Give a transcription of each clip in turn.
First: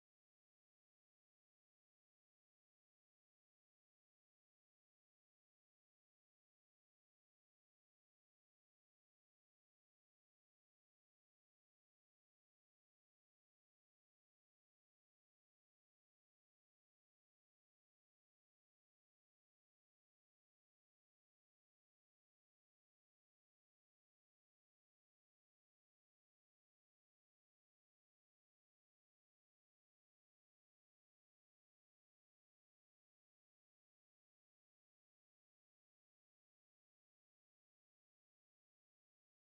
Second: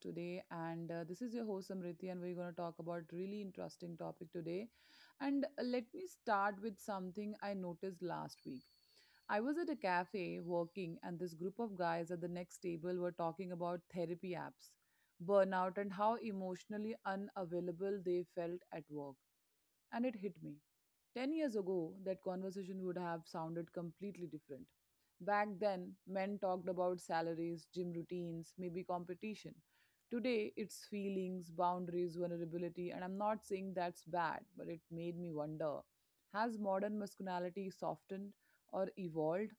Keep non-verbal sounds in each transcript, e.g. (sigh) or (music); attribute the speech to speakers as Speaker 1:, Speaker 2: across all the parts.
Speaker 1: today. And this is your host Samriti, and we're going to talk about really interesting topic today. And let me start with something I noticed last week. I was at a cafe working, and this group of guys at the next table were talking about therapy apps, burnout, and how emotionally unavailable they felt at work. And it hit me. 10 years ago, that conversation would have sounded completely different. Back then, men talked about salaries, gym routines, maybe competition. Today, it's feelings, boundaries, vulnerability, and I'm not saying that's bad, but it made me wonder, has modern masculinity softened or evolved?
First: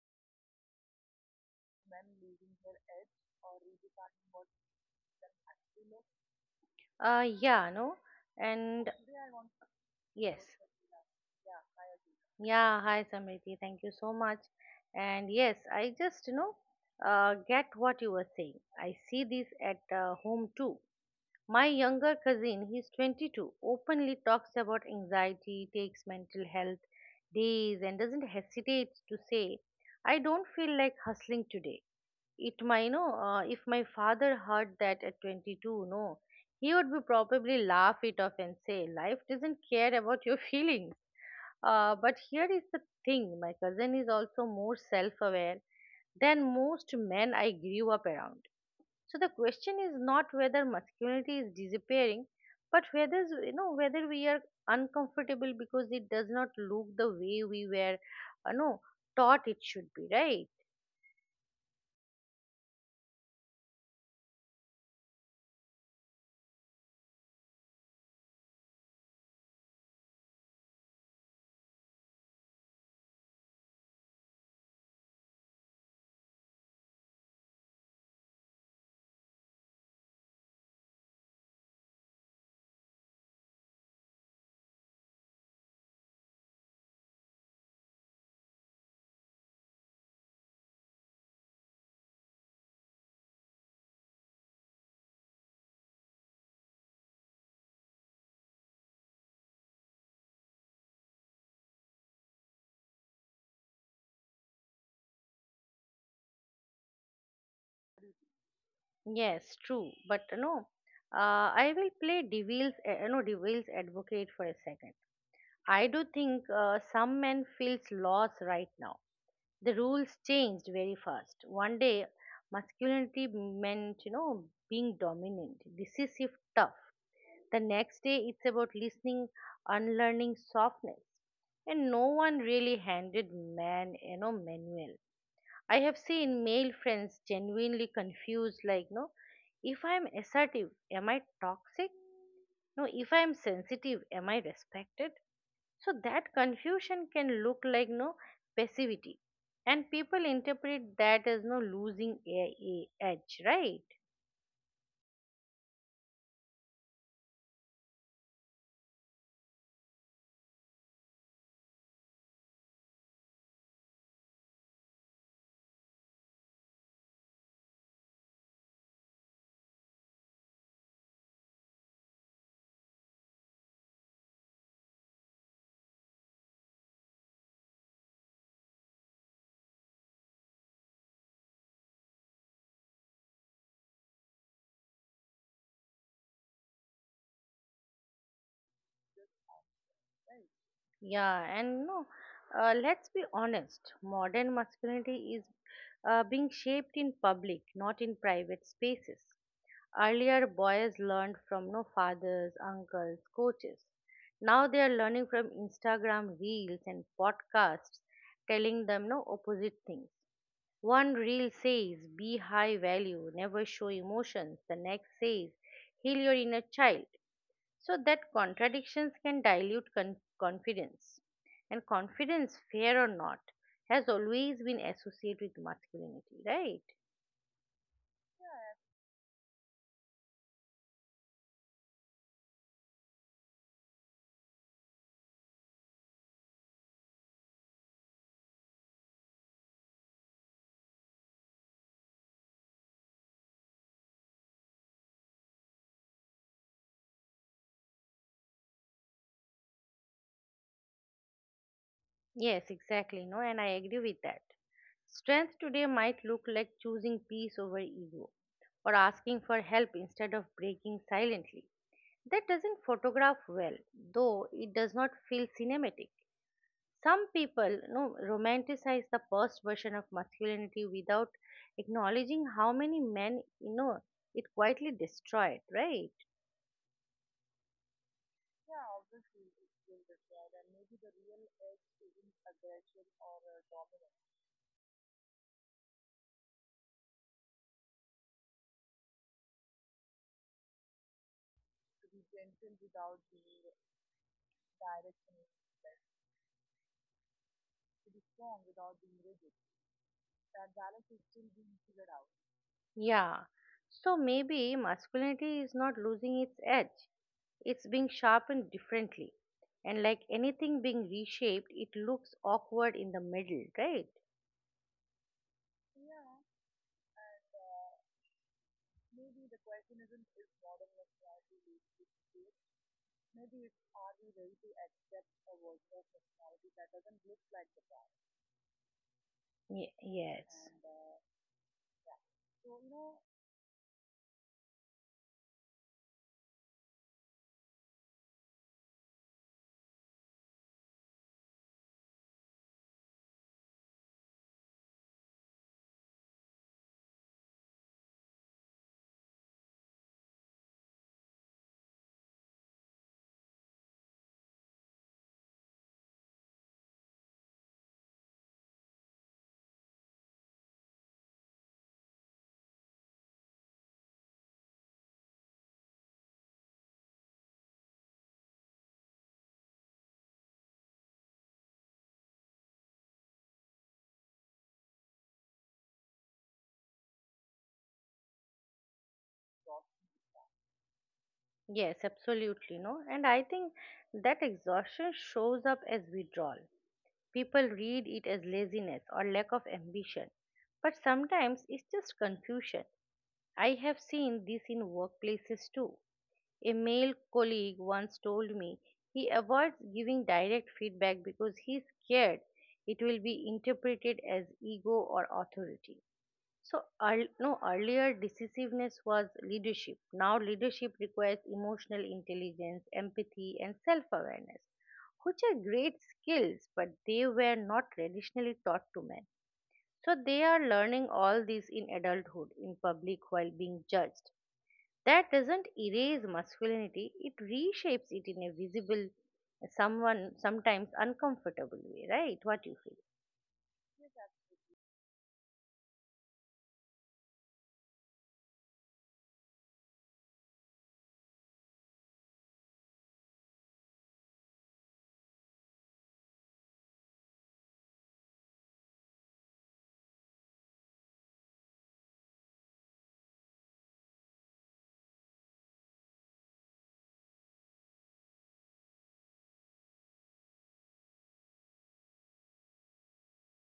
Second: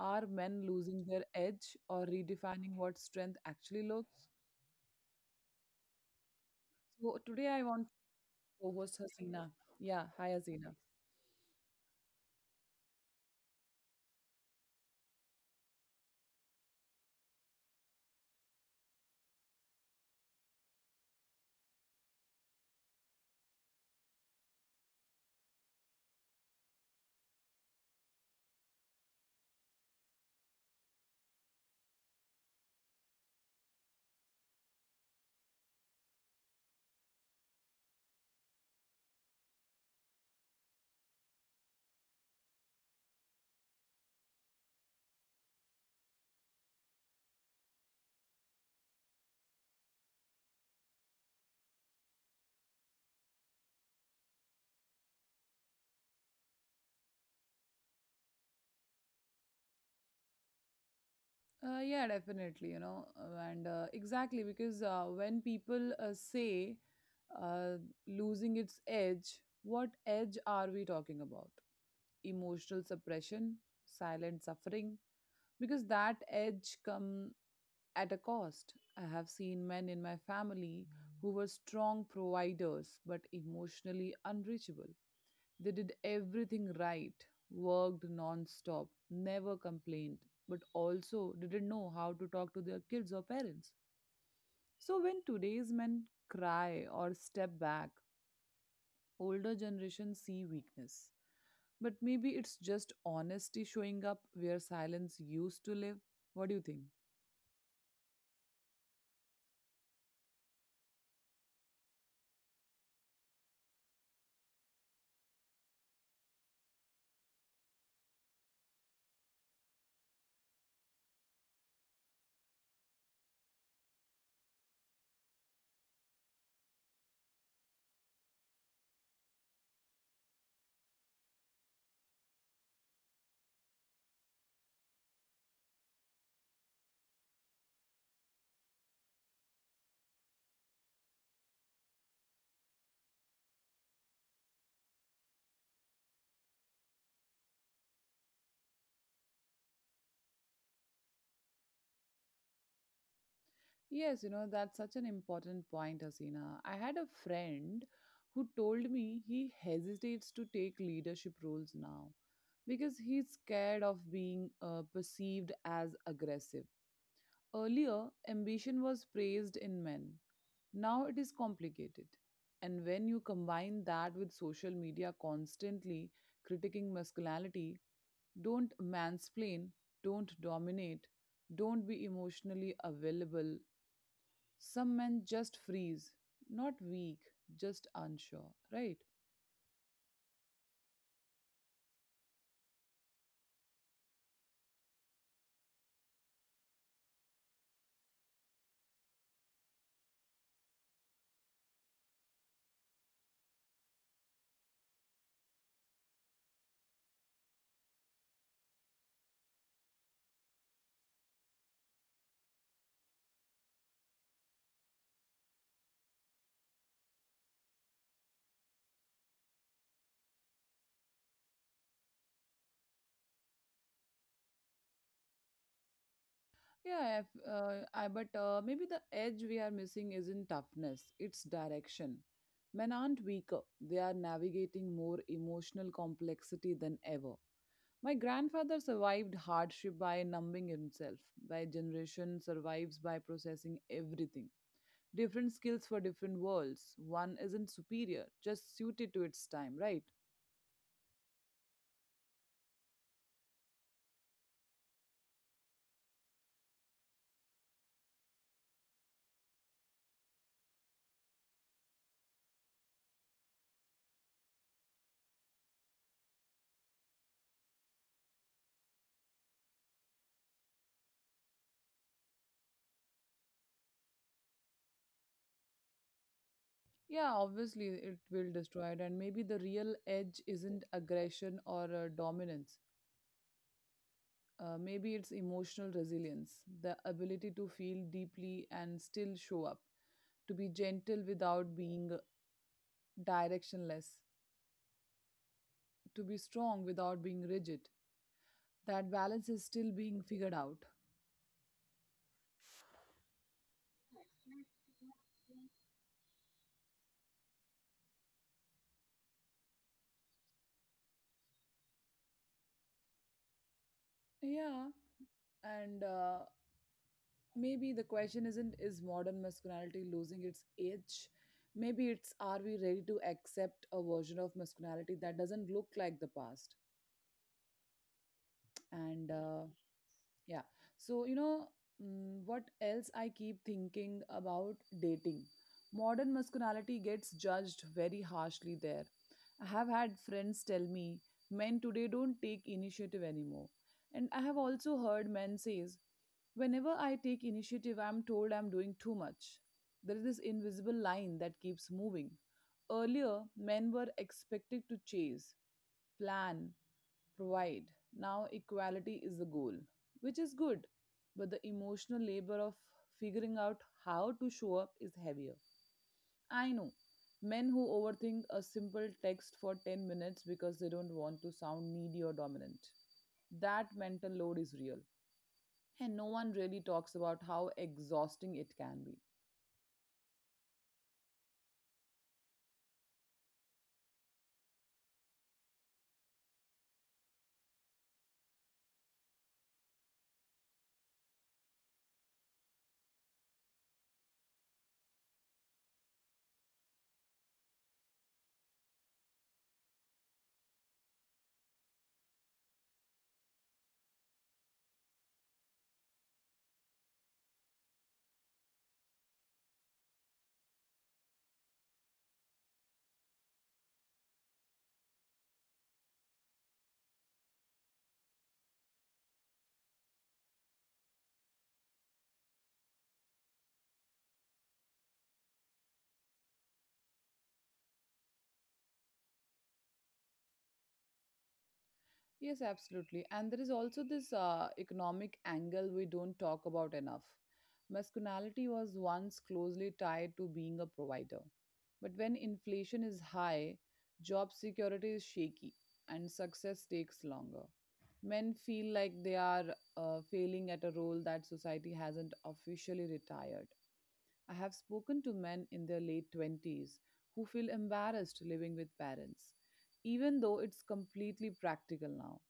Speaker 1: Are men losing their edge
Speaker 2: Men
Speaker 1: or
Speaker 2: losing
Speaker 1: redefining
Speaker 2: their
Speaker 1: what
Speaker 2: edge
Speaker 1: strength
Speaker 2: or
Speaker 1: actually
Speaker 2: redefining
Speaker 1: looks?
Speaker 2: what them actually look.
Speaker 1: So, today I
Speaker 2: Yeah,
Speaker 1: want to
Speaker 2: no,
Speaker 1: co
Speaker 2: and
Speaker 1: host
Speaker 2: Today I
Speaker 1: Hasina.
Speaker 2: want to
Speaker 1: Yeah, hi,
Speaker 2: yes, discuss,
Speaker 1: Hasina.
Speaker 2: yeah, I agree. Yeah. Hi, Samriti. Thank you so much. And yes, I just get what you were saying. I see this at home too. My younger cousin, he's 22, openly talks about anxiety, takes mental health days, and doesn't hesitate to say, "I don't feel like hustling today." It might, if my father heard that at 22, no, he would be probably laugh it off and say life doesn't care about your (laughs) feelings. Uh, but here is the thing, my cousin is also more self-aware than most men I grew up around. So the question is not whether masculinity is disappearing, but whether whether we are uncomfortable because it does not look the way we were, no, taught it should be, right?
Speaker 1: Yeah, definitely, and exactly, because when people say uh, losing its edge, what edge are we talking about? Emotional suppression, silent suffering, because that edge come at a cost. I have seen men in my family who were strong providers but emotionally unreachable. They did everything right, worked non-stop, never complained, but also didn't know how to talk to their kids or parents. So when today's men cry or step back, older generations see weakness. But maybe it's just honesty showing up where silence used to live. What do you think?
Speaker 2: Yes, true. But no, I will play devil's advocate for a second. I do think some men feels lost right now. The rules changed very fast. One day, masculinity meant, being dominant, decisive, tough. The next day, it's about listening, unlearning softness. And no one really handed manual. I have seen male friends genuinely confused, like, no, if I'm assertive, am I toxic? No, if I'm sensitive, am I respected? So that confusion can look like, no, passivity, and people interpret that as, no, losing edge, right?
Speaker 1: Yes, that's such an important point, Asina. I had a friend who told me he hesitates to take leadership roles now because he's scared of being perceived as aggressive. Earlier, ambition was praised in men. Now it is complicated. And when you combine that with social media constantly critiquing masculinity, don't mansplain, don't dominate, don't be emotionally available, some men just freeze, not weak, just unsure, right?
Speaker 2: Yeah, and no, let's be honest. Modern masculinity is being shaped in public, not in private spaces. Earlier, boys learned from, no, fathers, uncles, coaches. Now they are learning from Instagram reels and podcasts telling them, no, opposite things. One reel says, be high value, never show emotions. The next says, heal your inner child. So that contradictions can dilute confidence. And confidence, fair or not, has always been associated with masculinity, right?
Speaker 1: Yeah, if, I, but maybe the edge we are missing isn't toughness, it's direction. Men aren't weaker, they are navigating more emotional complexity than ever. My grandfather survived hardship by numbing himself. My generation survives by processing everything. Different skills for different worlds. One isn't superior, just suited to its time, right?
Speaker 2: Yes, exactly. No, and I agree with that. Strength today might look like choosing peace over ego or asking for help instead of breaking silently. That doesn't photograph well, though it does not feel cinematic. Some people, no, romanticize the past version of masculinity without acknowledging how many men, it quietly destroyed, right?
Speaker 1: Yeah, obviously it will destroy it, and maybe the real edge isn't aggression or dominance. Maybe it's emotional resilience, the ability to feel deeply and still show up, to be gentle without being directionless, to be strong without being rigid. That balance is still being figured out.
Speaker 2: Yeah. So maybe masculinity is not losing its edge. It's being sharpened differently. And like anything being reshaped, it looks awkward in the middle, right?
Speaker 1: Yeah, and maybe the question isn't, is modern masculinity losing its edge? Maybe it's, are we ready to accept a version of masculinity that doesn't look like the past? And
Speaker 2: Yes.
Speaker 1: Yeah. So, what else I keep thinking about dating? Modern masculinity gets judged very harshly there. I have had friends tell me, men today don't take initiative anymore. And I have also heard men says, whenever I take initiative, I'm told I'm doing too much. There is this invisible line that keeps moving. Earlier, men were expected to chase, plan, provide. Now, equality is the goal, which is good, but the emotional labor of figuring out how to show up is heavier. I know men who overthink a simple text for 10 minutes because they don't want to sound needy or dominant. That mental load is real, and no one really talks about how exhausting it can be.
Speaker 2: Yes, absolutely. No. And I think that exhaustion shows up as withdrawal. People read it as laziness or lack of ambition. But sometimes it's just confusion. I have seen this in workplaces too. A male colleague once told me he avoids giving direct feedback because he's scared it will be interpreted as ego or authority. So, earl- no, earlier decisiveness was leadership. Now, leadership requires emotional intelligence, empathy, and self awareness, which are great skills, but they were not traditionally taught to men. So, they are learning all this in adulthood, in public, while being judged. That doesn't erase masculinity, it reshapes it in a visible, someone sometimes uncomfortable way, right? What you feel.
Speaker 1: Yes, absolutely. And there is also this economic angle we don't talk about enough. Masculinity was once closely tied to being a provider. But when inflation is high, job security is shaky, and success takes longer. Men feel like they are failing at a role that society hasn't officially retired. I have spoken to men in their late 20s who feel embarrassed living with parents, even though it's completely practical now.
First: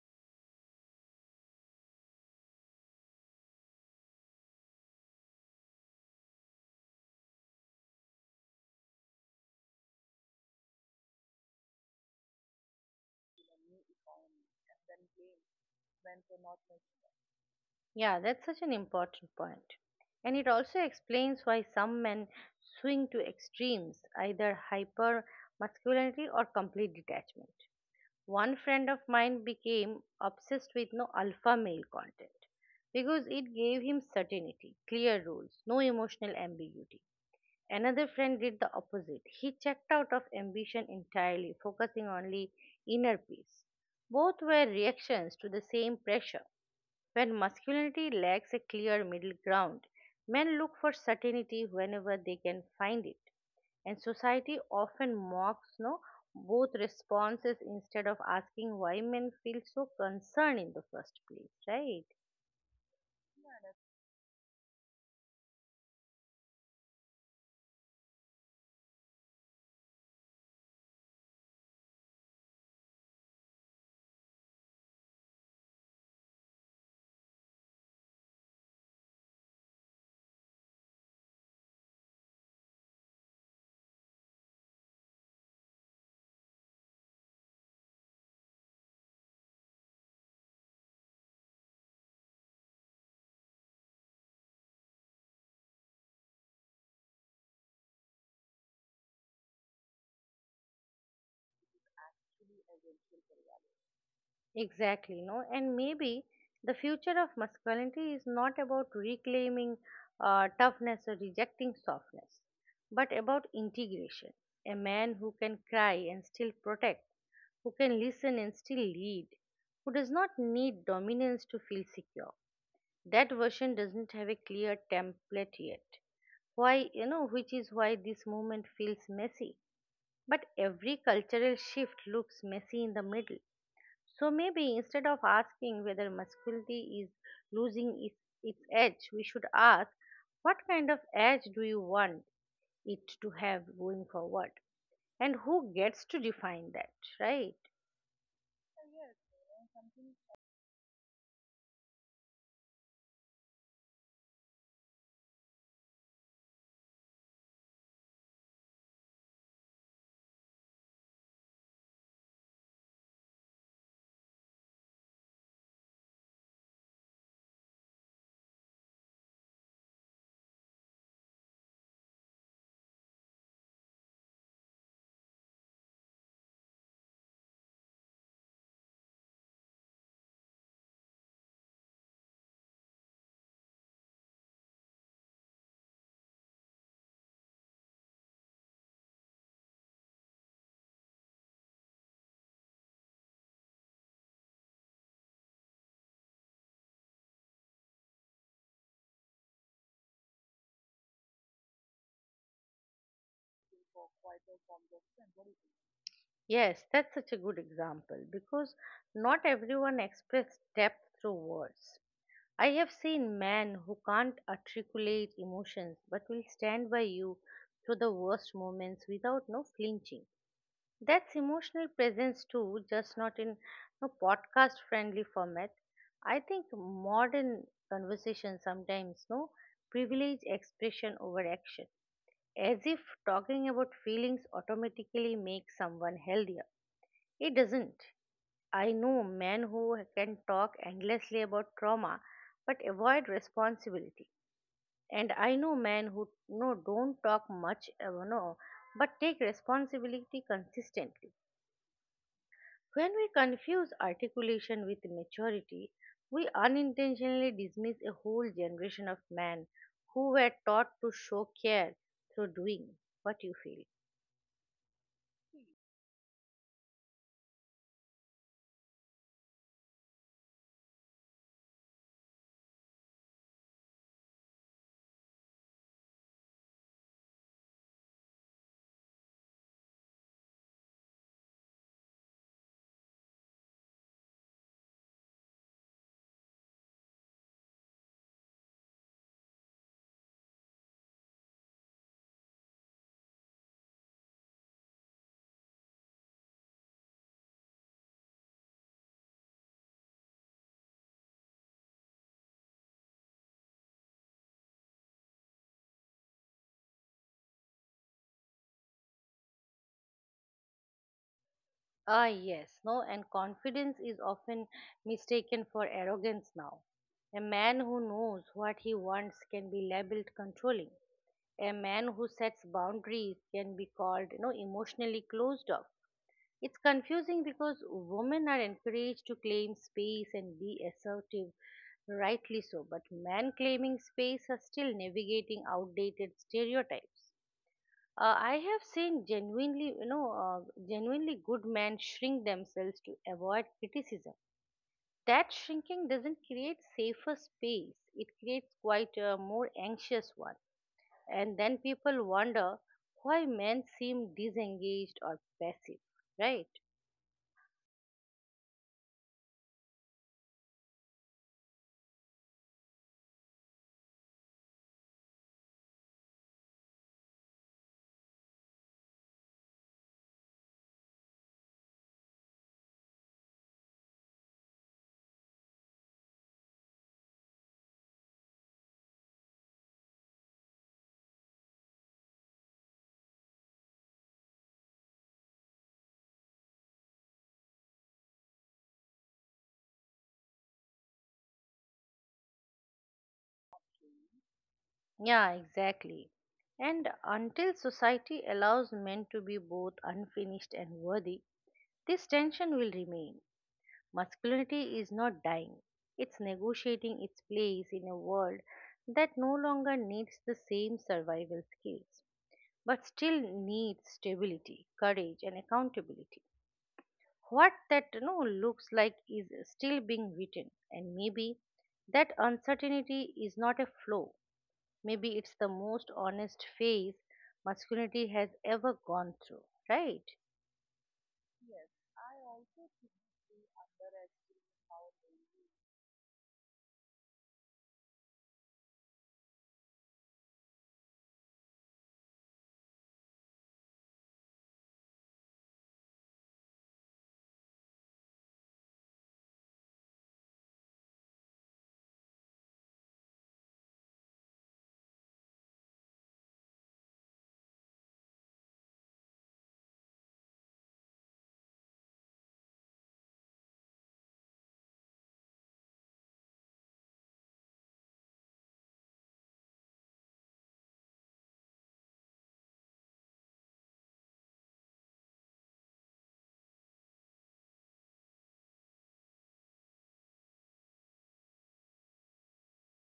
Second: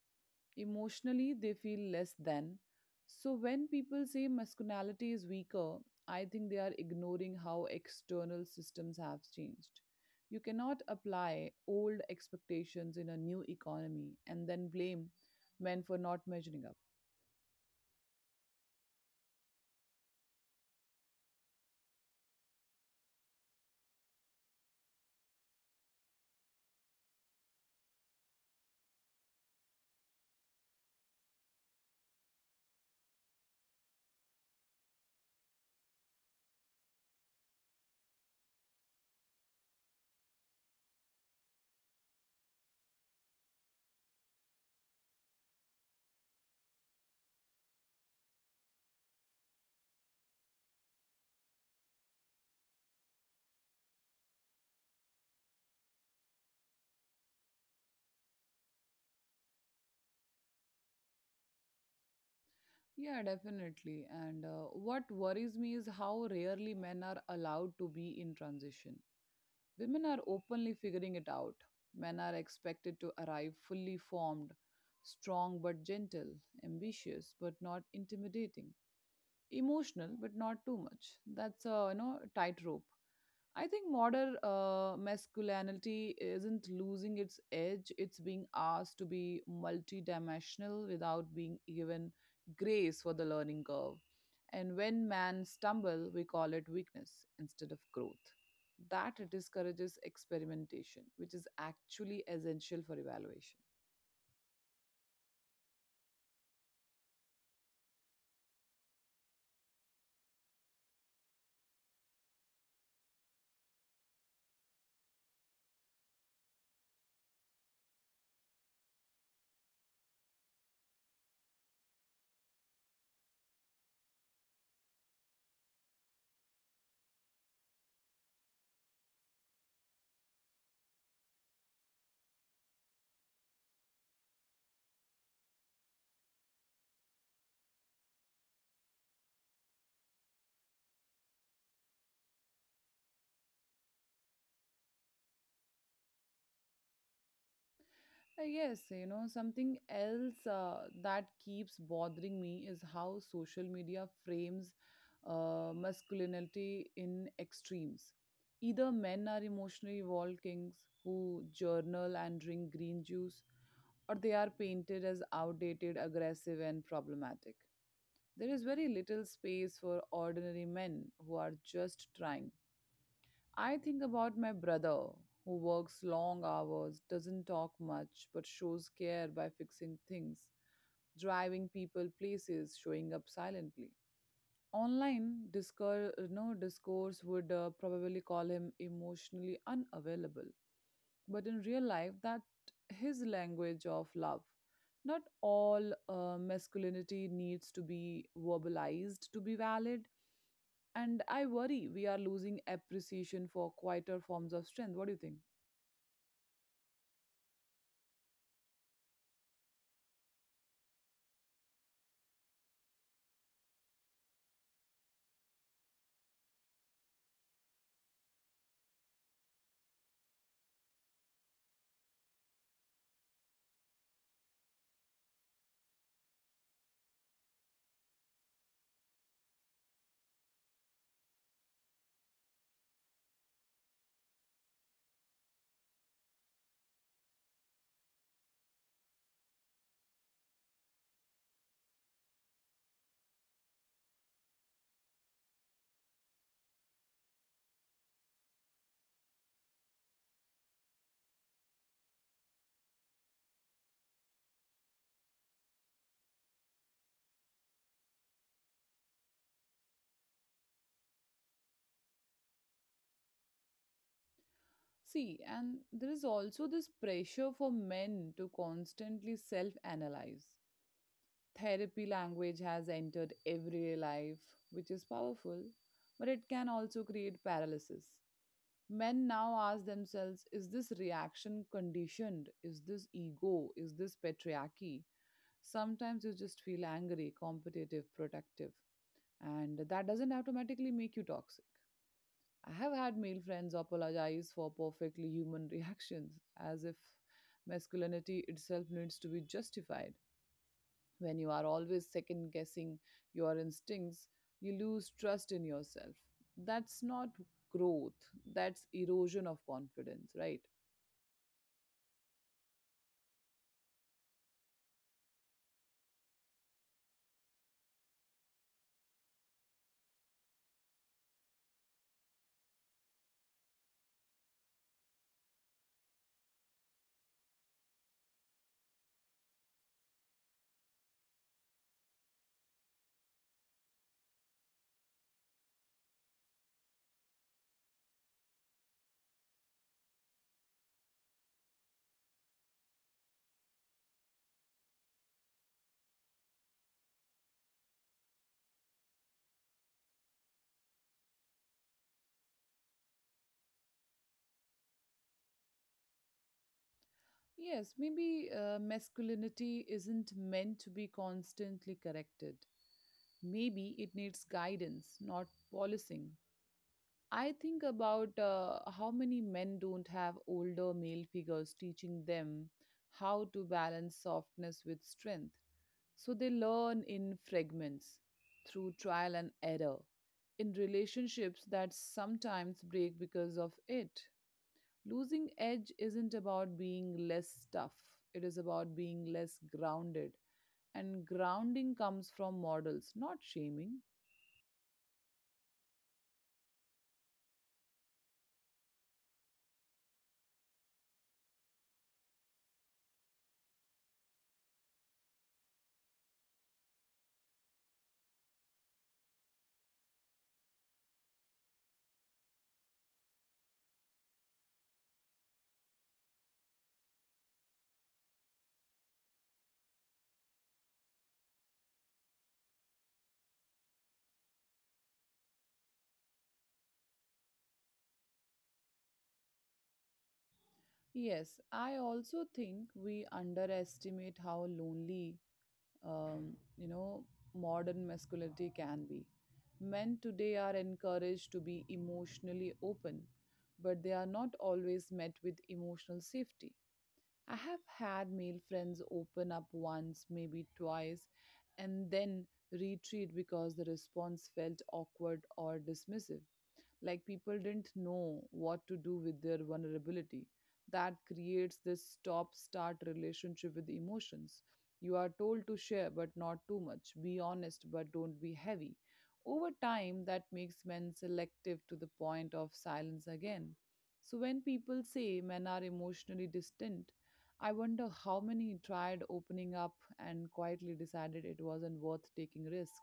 Speaker 1: Emotionally, they feel less than. So when people say masculinity is weaker, I think they are ignoring how external systems have changed. You cannot apply old expectations in a new economy and then blame men for not measuring up.
Speaker 2: Yeah, that's such an important point. And it also explains why some men swing to extremes, either hyper masculinity or complete detachment. One friend of mine became obsessed with, no, alpha male content because it gave him certainty, clear rules, no emotional ambiguity. Another friend did the opposite. He checked out of ambition entirely, focusing only inner peace. Both were reactions to the same pressure. When masculinity lacks a clear middle ground, men look for certainty whenever they can find it. And society often mocks, no, both responses instead of asking why men feel so concerned in the first place, right?
Speaker 1: Yeah, definitely. And what worries me is how rarely men are allowed to be in transition. Women are openly figuring it out. Men are expected to arrive fully formed, strong but gentle, ambitious but not intimidating, emotional but not too much. That's a tightrope. I think modern masculinity isn't losing its edge. It's being asked to be multidimensional without being given grace for the learning curve. And when men stumble, we call it weakness instead of growth. That discourages experimentation, which is actually essential for evaluation.
Speaker 2: Exactly, no, and maybe the future of masculinity is not about reclaiming toughness or rejecting softness, but about integration. A man who can cry and still protect, who can listen and still lead, who does not need dominance to feel secure. That version doesn't have a clear template yet. Why, which is why this movement feels messy. But every cultural shift looks messy in the middle. So maybe instead of asking whether masculinity is losing its edge, we should ask what kind of edge do you want it to have going forward? And who gets to define that, right?
Speaker 1: Yes, something else that keeps bothering me is how social media frames masculinity in extremes. Either men are emotionally wall kings who journal and drink green juice, or they are painted as outdated, aggressive, and problematic. There is very little space for ordinary men who are just trying. I think about my brother who works long hours, doesn't talk much, but shows care by fixing things, driving people places, showing up silently. Online discourse, no, discourse would probably call him emotionally unavailable, but in real life, that his language of love. Not all masculinity needs to be verbalized to be valid, and I worry we are losing appreciation for quieter forms of strength. What do you think?
Speaker 2: Yes, that's such a good example because not everyone expresses depth through words. I have seen men who can't articulate emotions but will stand by you through the worst moments without, no, flinching. That's emotional presence too, just not in a podcast friendly format. I think modern conversation sometimes, no, privilege expression over action, as if talking about feelings automatically makes someone healthier. It doesn't. I know men who can talk endlessly about trauma but avoid responsibility. And I know men who, no, don't talk much, no but take responsibility consistently. When we confuse articulation with maturity, we unintentionally dismiss a whole generation of men who were taught to show care through doing, what you feel.
Speaker 1: See, and there is also this pressure for men to constantly self analyze. Therapy language has entered everyday life, which is powerful, but it can also create paralysis. Men now ask themselves, is this reaction conditioned? Is this ego? Is this patriarchy? Sometimes you just feel angry, competitive, protective, and that doesn't automatically make you toxic. I have had male friends apologize for perfectly human (laughs) reactions, as if masculinity itself needs to be justified. When you are always second guessing your instincts, you lose trust in yourself. That's not growth, that's erosion of confidence, right?
Speaker 2: Ah, yes, no, and confidence is often mistaken for arrogance now. A man who knows what he wants can be labeled controlling. A man who sets boundaries can be called, emotionally closed off. It's confusing because women are encouraged to claim space and be assertive, rightly so, but men claiming space are still navigating outdated stereotypes. I have seen genuinely good men shrink themselves to avoid criticism. That shrinking doesn't create safer space; it creates quite a more anxious one. And then people wonder why men seem disengaged or passive, right?
Speaker 1: Yes, maybe masculinity isn't meant to be constantly corrected. Maybe it needs guidance, not policing. I think about how many men don't have older male figures teaching them how to balance softness with strength. So they learn in fragments, through trial and error, in relationships that sometimes break because of it. Losing edge isn't about being less tough, it is about being less grounded. And grounding comes from models, not shaming.
Speaker 2: Yeah, exactly. And until society allows men to be both unfinished and worthy, this tension will remain. Masculinity is not dying, it's negotiating its place in a world that no longer needs the same survival skills, but still needs stability, courage, and accountability. What that, looks like is still being written, and maybe that uncertainty is not a flaw. Maybe it's the most honest phase masculinity has ever gone through, right?
Speaker 1: Yes, I also think we underestimate how lonely, um, you know, modern masculinity can be. Men today are encouraged to be emotionally open, but they are not always met with emotional safety. I have had male friends open up once, maybe twice, and then retreat because the response felt awkward or dismissive, like people didn't know what to do with their vulnerability. That creates this stop start relationship with emotions. You are told to share but not too much, be honest but don't be heavy. Over time, that makes men selective to the point of silence again. So when people say men are emotionally distant, I wonder how many tried opening up and quietly decided it wasn't worth taking risk.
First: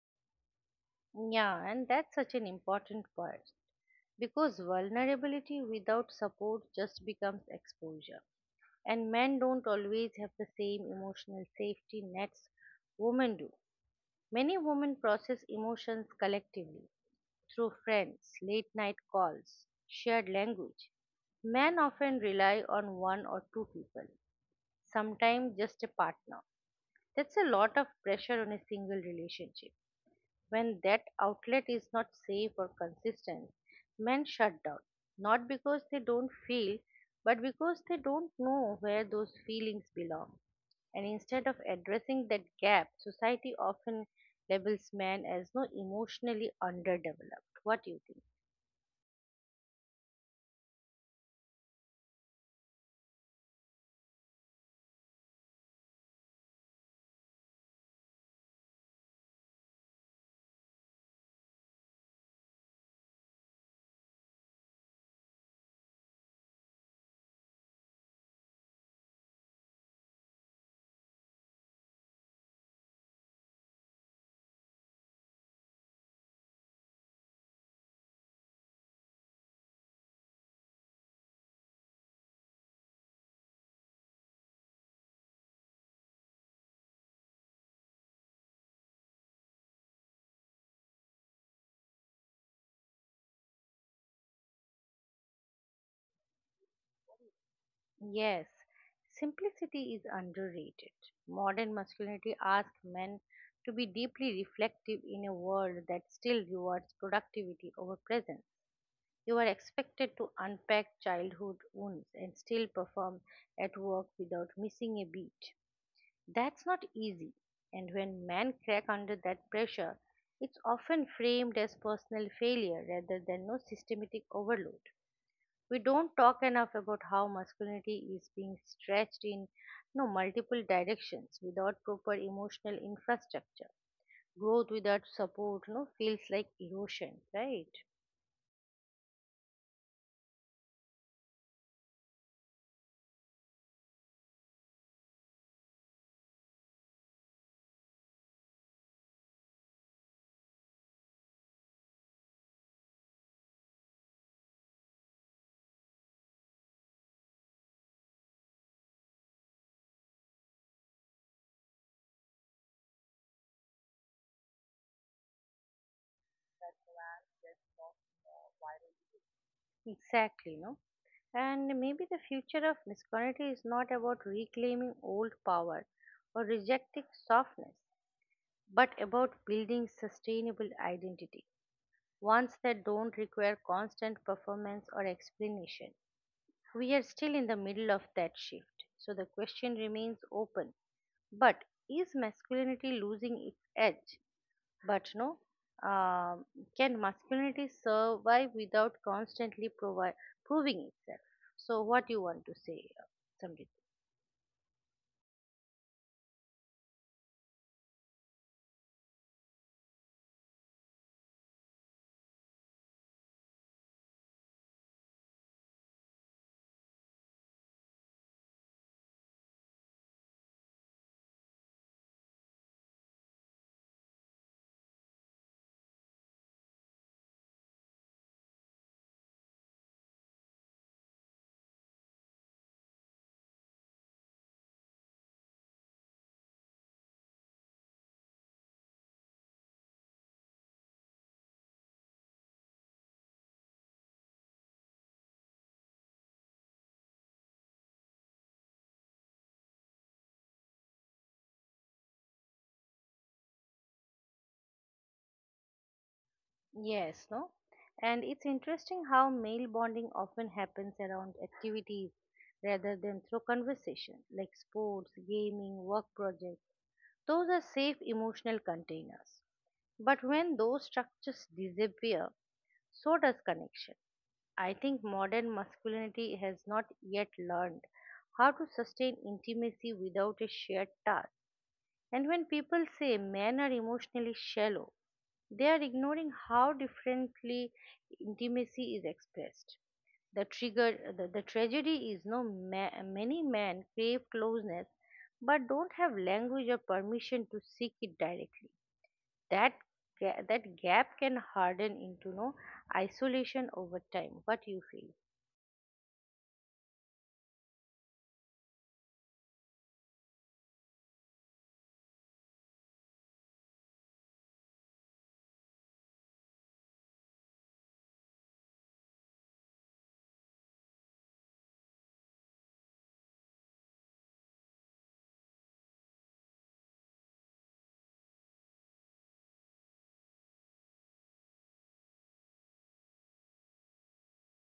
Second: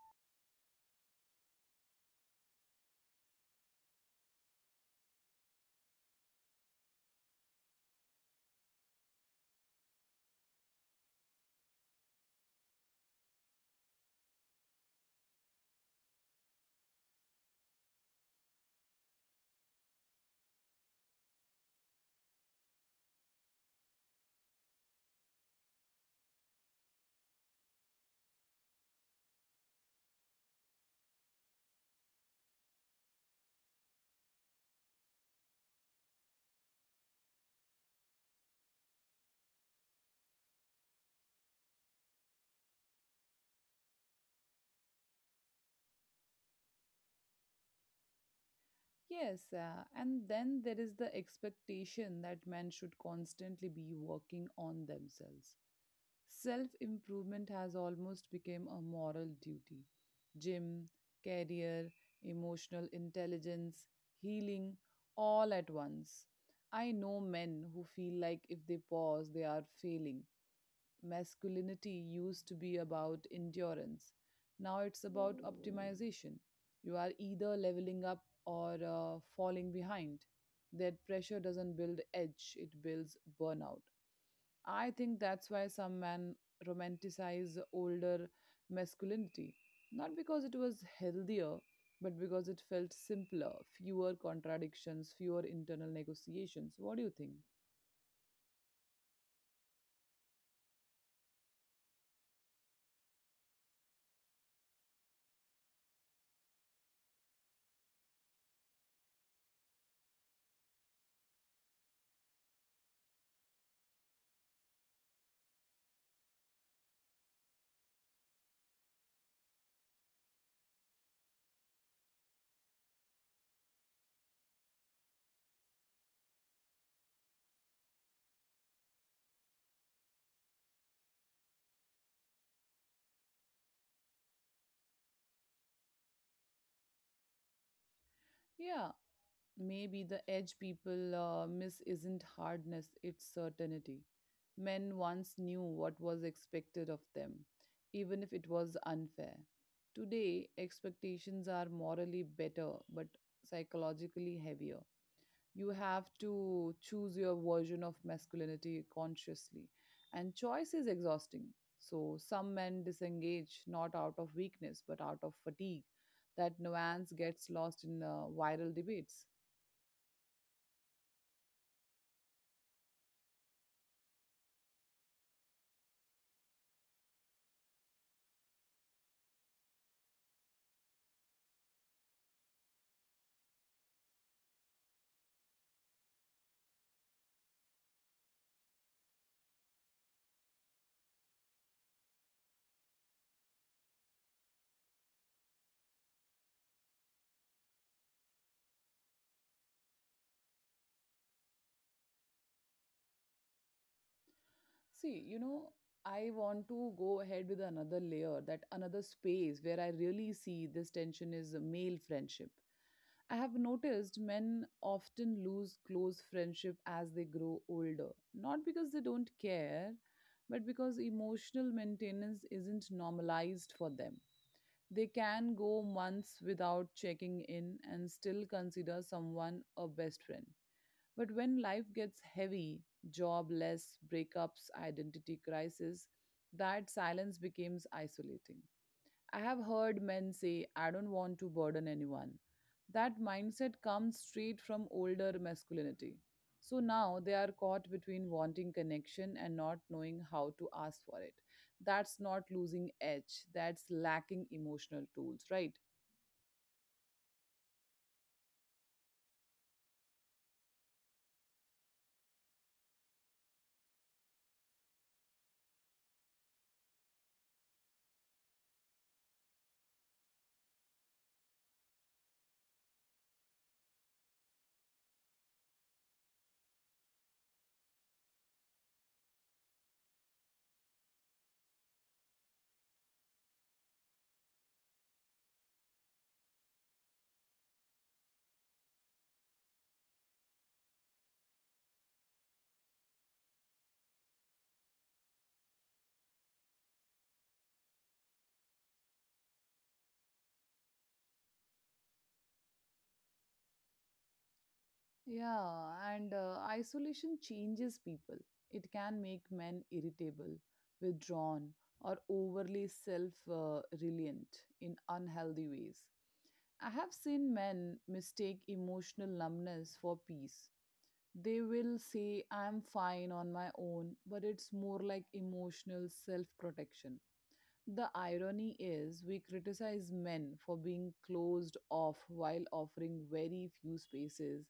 Speaker 2: Yeah, and that's such an important part because vulnerability without support just becomes exposure. And men don't always have the same emotional safety nets women do. Many women process emotions collectively through friends, late night calls, shared language. Men often rely on one or two people, sometimes just a partner. That's a lot of pressure on a single relationship. When that outlet is not safe or consistent, men shut down, not because they don't feel, but because they don't know where those feelings belong. And instead of addressing that gap, society often labels men as, no, emotionally underdeveloped. What do you think?
Speaker 1: Yes, and then there is the expectation that men should constantly be working on themselves. Self improvement has almost become a moral duty. Gym, career, emotional intelligence, healing, all at once. I know men who feel like if they pause, they are failing. Masculinity used to be about endurance. Now it's about optimization. You are either leveling up or falling behind. That pressure doesn't build edge, it builds burnout. I think that's why some men romanticize older masculinity. Not because it was healthier, but because it felt simpler, fewer contradictions, fewer internal negotiations. What do you think?
Speaker 2: Yes, simplicity is underrated. Modern masculinity asks men to be deeply reflective in a world that still rewards productivity over presence. You are expected to unpack childhood wounds and still perform at work without missing a beat. That's not easy, and when men crack under that pressure, it's often framed as personal failure rather than, no, systematic overload. We don't talk enough about how masculinity is being stretched in, no, multiple directions without proper emotional infrastructure. Growth without support, no, feels like erosion, right?
Speaker 1: Yeah, maybe the edge people miss isn't hardness, it's certainty. Men once knew what was expected of them, even if it was unfair. Today, expectations are morally better but psychologically heavier. You have to choose your version of masculinity consciously, and choice is exhausting. So, some men disengage not out of weakness but out of fatigue. That nuance gets lost in viral debates.
Speaker 2: Exactly, no? And maybe the future of masculinity is not about reclaiming old power or rejecting softness, but about building sustainable identity, ones that don't require constant performance or explanation. We are still in the middle of that shift, so the question remains open. But is masculinity losing its edge? But no, um can masculinity survive without constantly proving itself? So, what you want to say, Samrit?
Speaker 1: See, I want to go ahead with another layer, that another space where I really see this tension is a male friendship. I have noticed men often lose close friendship as they grow older, not because they don't care, but because emotional maintenance isn't normalized for them. They can go months without checking in and still consider someone a best friend. But when life gets heavy, jobless, breakups, identity crisis, that silence becomes isolating. I have heard men say, I don't want to burden anyone. That mindset comes straight from older masculinity. So now they are caught between wanting connection and not knowing how to ask for it. That's not losing edge, that's lacking emotional tools, right?
Speaker 2: Yes, no? And it's interesting how male bonding often happens around activities rather than through conversation, like sports, gaming, work projects. Those are safe emotional containers. But when those structures disappear, so does connection. I think modern masculinity has not yet learned how to sustain intimacy without a shared task. And when people say men are emotionally shallow, they are ignoring how differently intimacy is expressed. The tragedy is, no, many men crave closeness but don't have language or permission to seek it directly. That that gap can harden into, no, isolation over time. What do you feel?
Speaker 1: Yeah, and isolation changes people. It can make men irritable, withdrawn, or overly self reliant in unhealthy ways. I have seen men mistake emotional numbness for peace. They will say, I'm fine on my own, but it's more like emotional self protection. The irony is, we criticize men for being closed off while offering very few spaces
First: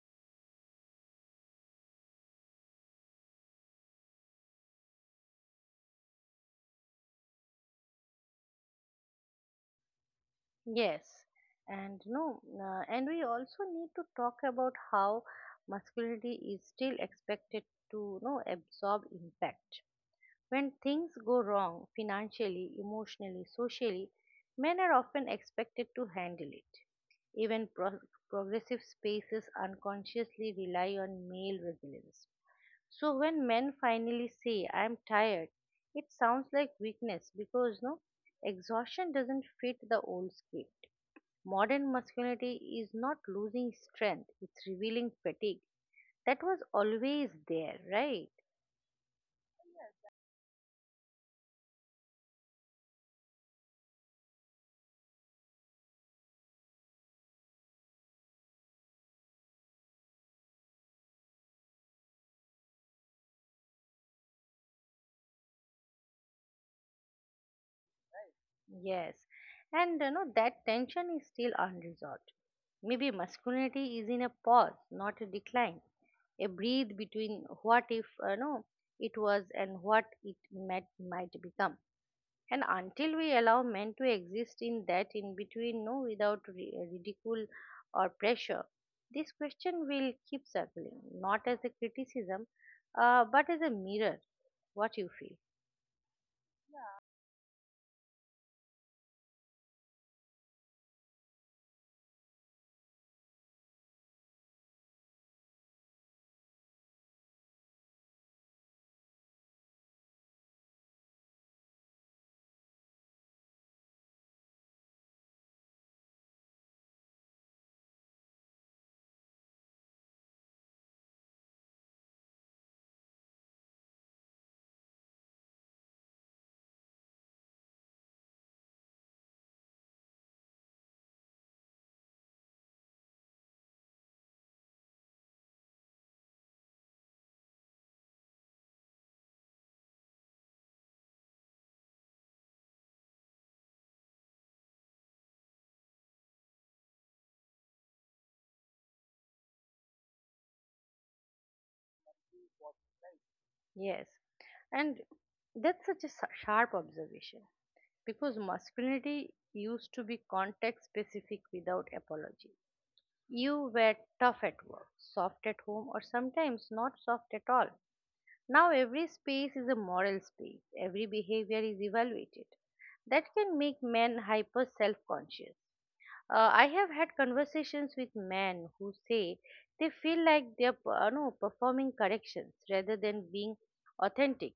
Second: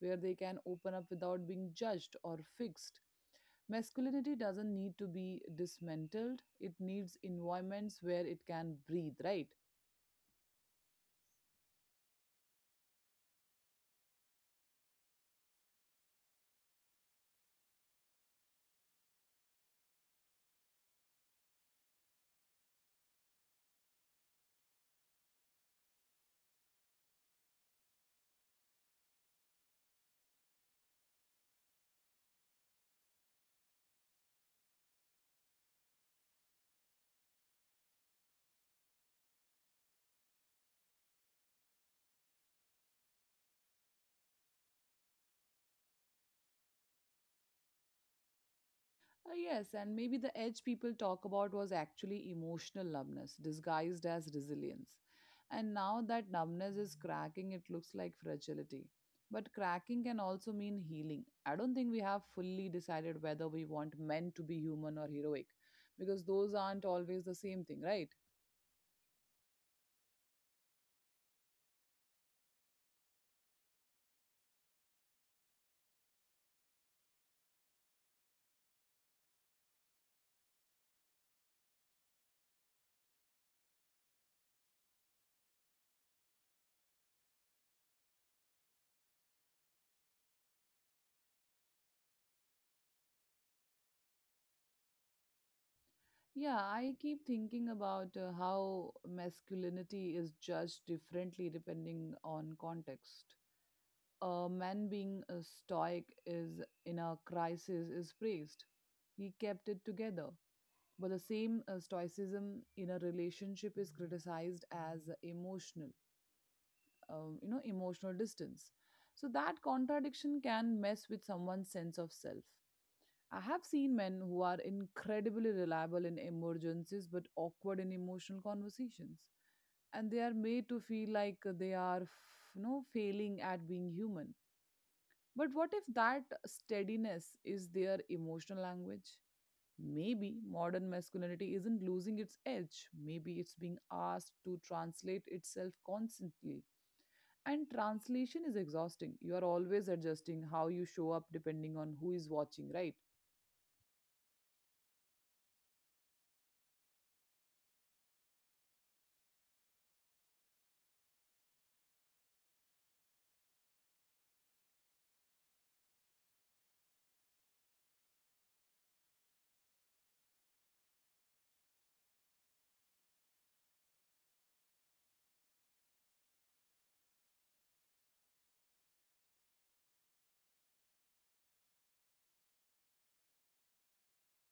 Speaker 1: where they can open up without being judged or fixed. Masculinity doesn't need to be dismantled, it needs environments where it can breathe, right?
Speaker 2: Yes, and no, and we also need to talk about how masculinity is still expected to, no, absorb impact. When things go wrong financially, emotionally, socially, men are often expected to handle it. Even progressive spaces unconsciously rely on male resilience. So when men finally say, "I'm tired," it sounds like weakness because, no, exhaustion doesn't fit the old script. Modern masculinity is not losing strength, it's revealing fatigue. That was always there, right?
Speaker 1: Yes, and maybe the edge people talk about was actually emotional numbness disguised as resilience. And now that numbness is cracking, it looks like fragility. But cracking can also mean healing. I don't think we have fully decided whether we want men to be human or heroic, because those aren't always the same thing, right?
Speaker 2: Yes. And that tension is still unresolved. Maybe masculinity is in a pause, not a decline. A breathe between what if, no, it was and what it might become. And until we allow men to exist in that in between, no, without ridicule or pressure, this question will keep circling, not as a criticism, but as a mirror, what you feel.
Speaker 1: Yeah, I keep thinking about how masculinity is judged differently depending on context. A man being a stoic is in a crisis is praised. He kept it together. But the same stoicism in a relationship is criticized as emotional, emotional distance. So that contradiction can mess with someone's sense of self. I have seen men who are incredibly reliable in emergencies but awkward in emotional conversations and they are made to feel like they are failing at being human, but what if that steadiness is their emotional language? Maybe modern masculinity isn't losing its edge. Maybe it's being asked to translate itself constantly. And translation is exhausting. You are always adjusting how you show up depending on who is watching, right?
Speaker 2: Yes. And that's such a sharp observation because masculinity used to be context specific without apology. You were tough at work, soft at home, or sometimes not soft at all. Now, every space is a moral space, every behavior is evaluated. That can make men hyper self conscious. I have had conversations with men who say they feel like they're no, performing corrections rather than being authentic.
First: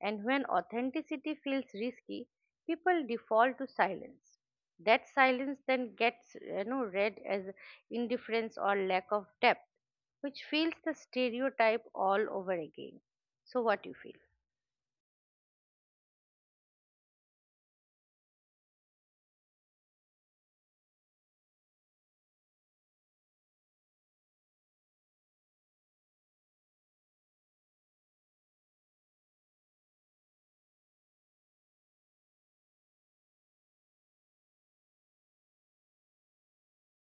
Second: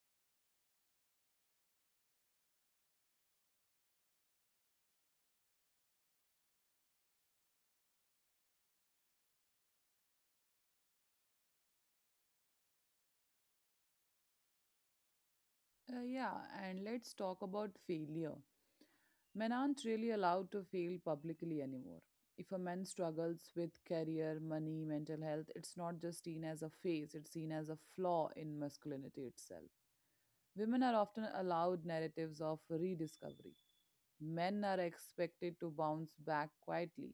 Speaker 2: And when authenticity feels risky, people default to silence. That silence then gets read as indifference or lack of depth, which feels the stereotype all over again. So, what you feel?
Speaker 1: Yeah, and let's talk about failure. Men aren't really allowed to fail publicly anymore. If a man struggles with career, money, mental health, it's not just seen as a phase, it's seen as a flaw in masculinity itself. Women are often allowed narratives of rediscovery. Men are expected to bounce back quietly.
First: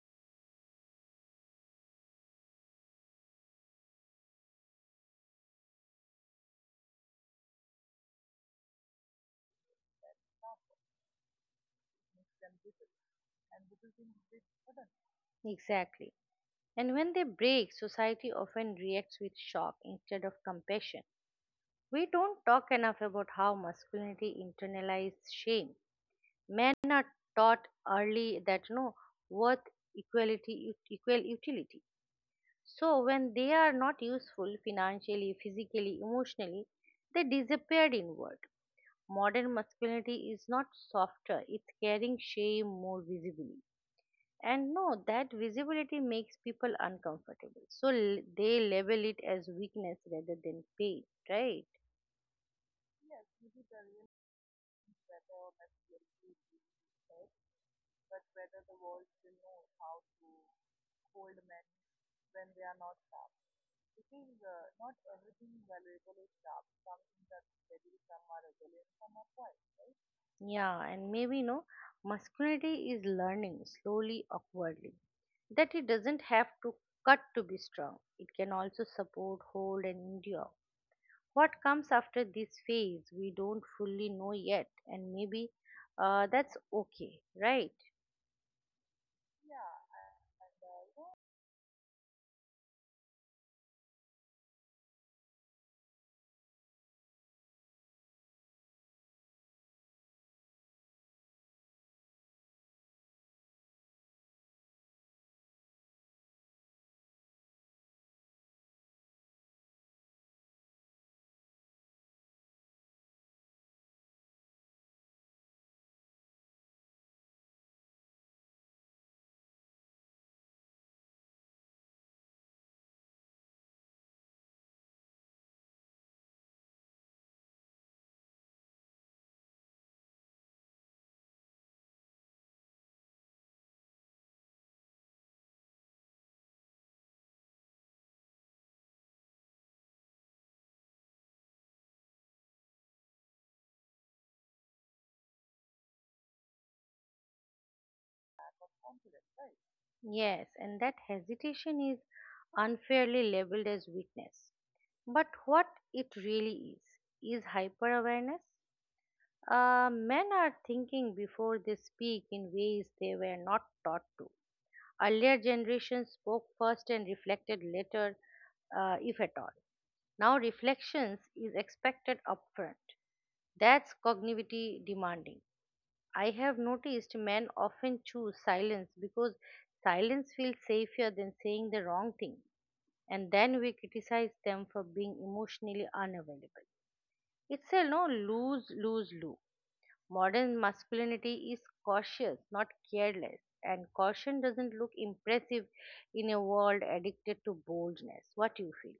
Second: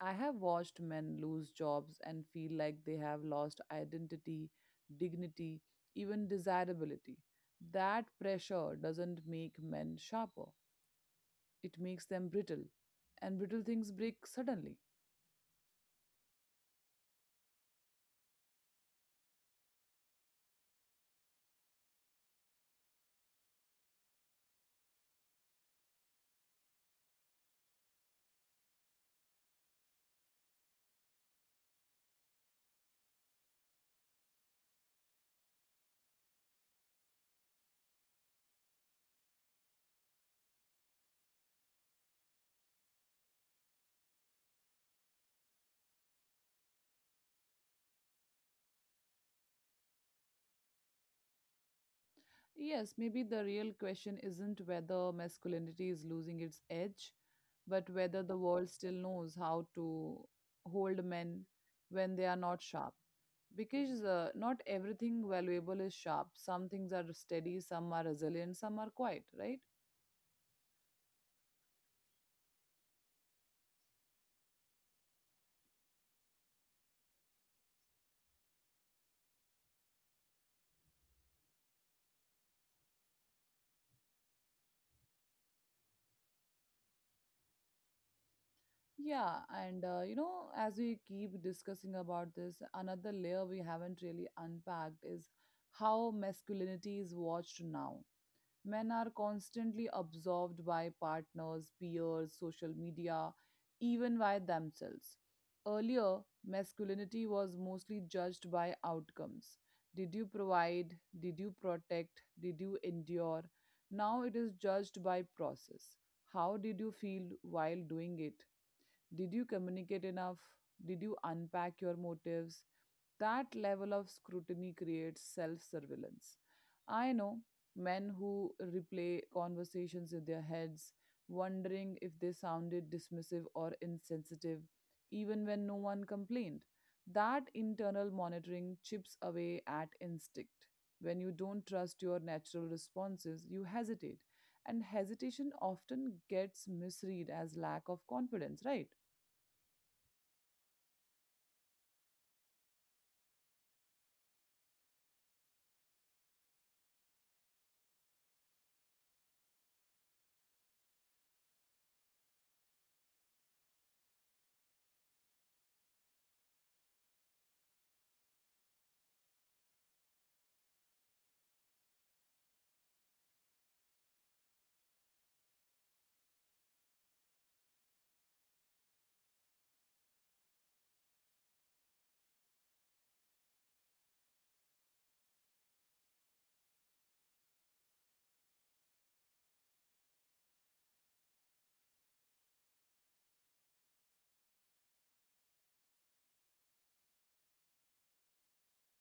Speaker 1: I have watched men lose jobs and feel like they have lost identity, dignity, even desirability. That pressure doesn't make men sharper, it makes them brittle. And brittle things break suddenly.
Speaker 2: Exactly. And when they break, society often reacts with shock instead of compassion. We don't talk enough about how masculinity internalized shame. Men taught early that no worth equality equal utility. So when they are not useful financially, physically, emotionally, they disappeared inward. Modern masculinity is not softer, it's carrying shame more visibly. And no, that visibility makes people uncomfortable. So they label it as weakness rather than pain, right?
Speaker 1: Yes, maybe the real question isn't whether masculinity is losing its edge, but whether the world still knows how to hold men when they are not sharp. Because not everything valuable is sharp. Some things are steady, some are resilient, some are quiet, right?
Speaker 2: Yeah, and maybe no, masculinity is learning slowly, awkwardly, that it doesn't have to cut to be strong. It can also support, hold, and endure. What comes after this phase, we don't fully know yet, and maybe that's okay, right?
Speaker 1: Yeah, and as we keep discussing about this, another layer we haven't really unpacked is how masculinity is watched now. Men are constantly absorbed by partners, peers, social media, even by themselves. Earlier, masculinity was mostly judged by outcomes. Did you provide? Did you protect? Did you endure? Now it is judged by process. How did you feel while doing it? Did you communicate enough? Did you unpack your motives? That level of scrutiny creates self surveillance. I know men who replay conversations in their heads, wondering if they sounded dismissive or insensitive, even when no one complained. That internal monitoring chips away at instinct. When you don't trust your natural responses, you hesitate. And hesitation often gets misread as lack of confidence, right?
Speaker 2: Yes, and that hesitation is unfairly labeled as weakness. But what it really is hyper awareness. Men are thinking before they speak in ways they were not taught to. Earlier generations spoke first and reflected later, if at all. Now, reflections is expected upfront. That's cognitively demanding. I have noticed men often choose silence because silence feels safer than saying the wrong thing, and then we criticize them for being emotionally unavailable. It's a no lose, lose, lose. Modern masculinity is cautious, not careless, and caution doesn't look impressive in a world addicted to boldness. What you feel?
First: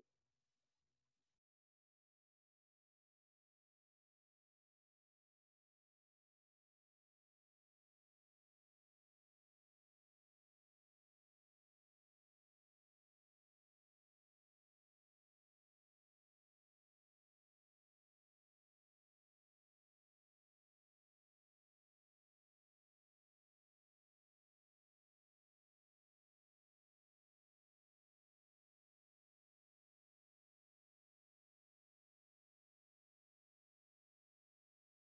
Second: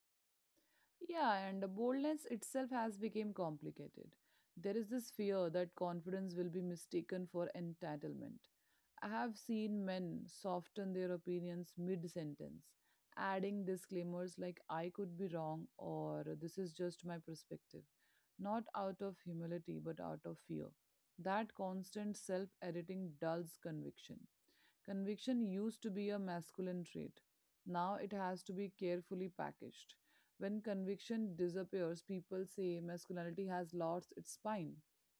Speaker 1: Yeah, and the boldness itself has become complicated. There is this fear that confidence will be mistaken for entitlement. I have seen men soften their opinions mid sentence, adding disclaimers like I could be wrong or this is just my perspective, not out of humility but out of fear. That constant self editing dulls conviction. Conviction used to be a masculine trait. Now it has to be carefully packaged. When conviction disappears, people say masculinity has lost its spine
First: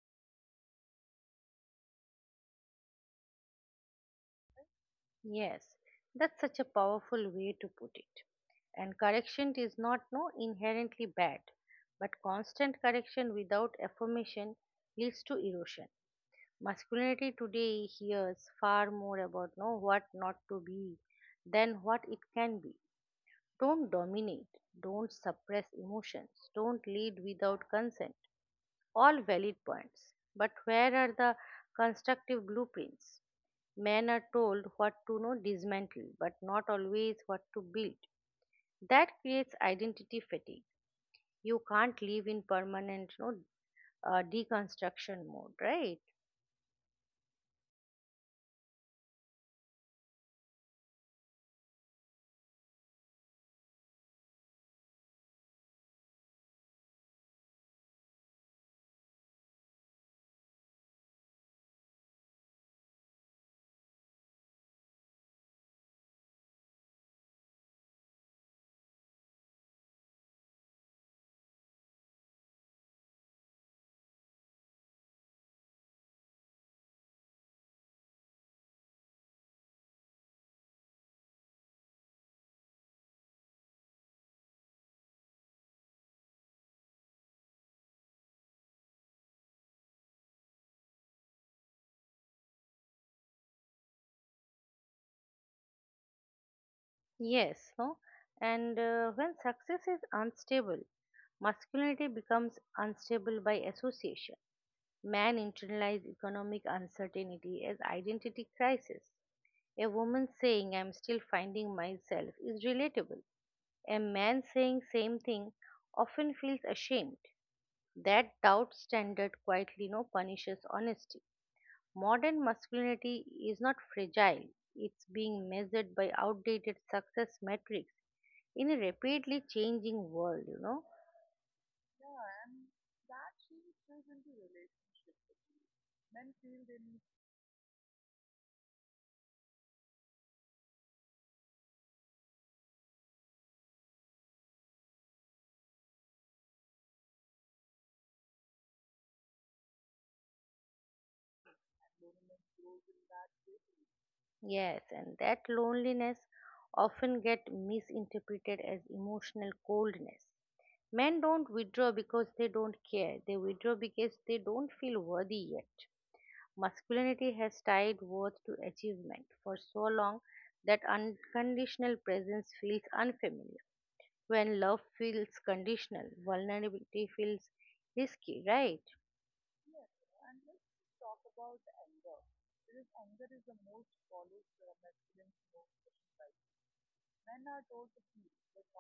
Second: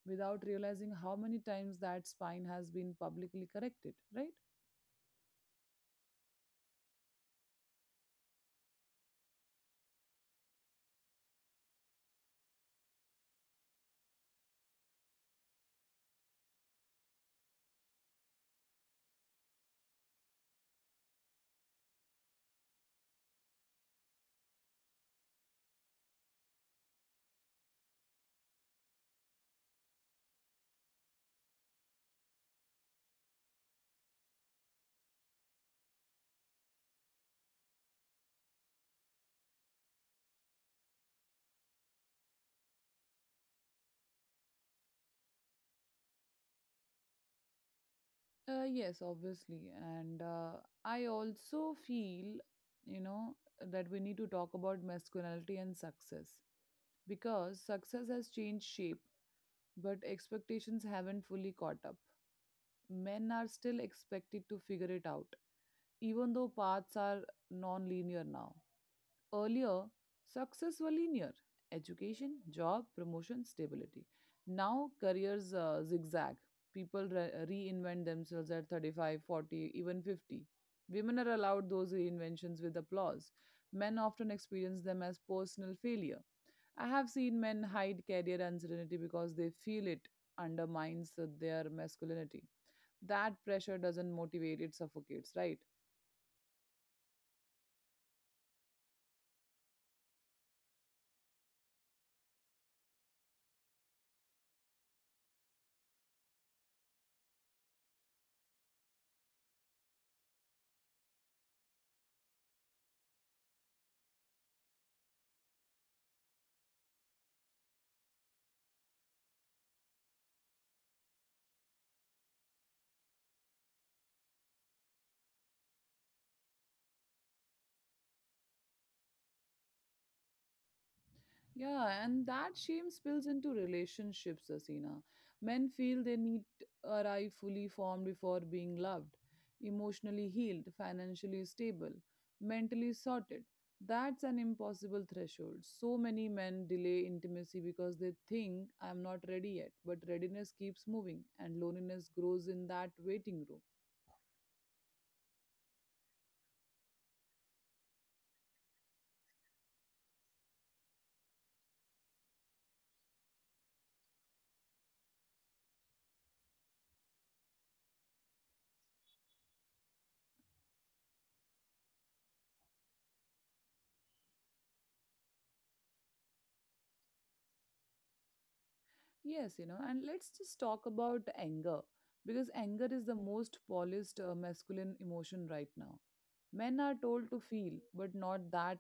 Speaker 1: without realizing how many times that spine has been publicly corrected, right?
Speaker 2: Yes, that's such a powerful way to put it. And correction is not no inherently bad, but constant correction without affirmation leads to erosion. Masculinity today hears far more about no what not to be than what it can be. Don't dominate, don't suppress emotions, don't lead without consent. All valid points. But where are the constructive blueprints? Men are told what to know, dismantle, but not always what to build. That creates identity fatigue. You can't live in permanent no, deconstruction mode, right?
Speaker 1: Yes, obviously. And I also feel, you know, that we need to talk about masculinity and success because success has changed shape, but expectations haven't fully caught up. Men are still expected to figure it out, even though paths are non linear now. Earlier, success were linear education, job, promotion, stability. Now, careers zigzag. Reinvent themselves at 35, 40, even 50. Women are allowed those reinventions with applause. Men often experience them as personal failure. I have seen men hide career uncertainty because they feel it undermines their masculinity. That pressure doesn't motivate, it suffocates, right?
Speaker 2: Yes, no? And when success is unstable, masculinity becomes unstable by association. Man internalizes economic uncertainty as identity crisis. A woman saying, I'm still finding myself, is relatable. A man saying same thing often feels ashamed. That doubt standard quietly no punishes honesty. Modern masculinity is not fragile, it's being measured by outdated success metrics in a rapidly changing world, you know.
Speaker 1: Yeah, and that shame spills into relationships, asina men feel they need to arrive fully formed before being loved, emotionally healed, financially stable, mentally sorted. That's an impossible threshold. So many men delay intimacy because they think I'm not ready yet, but readiness keeps moving, and loneliness grows in that waiting room.
Speaker 2: Yes, and that loneliness often get misinterpreted as emotional coldness. Men don't withdraw because they don't care. They withdraw because they don't feel worthy yet. Masculinity has tied worth to achievement for so long that unconditional presence feels unfamiliar. When love feels conditional, vulnerability feels risky, right?
Speaker 1: Yes, you know, and let's just talk about anger because anger is the most polished masculine emotion right now. Men are told to feel, but not that.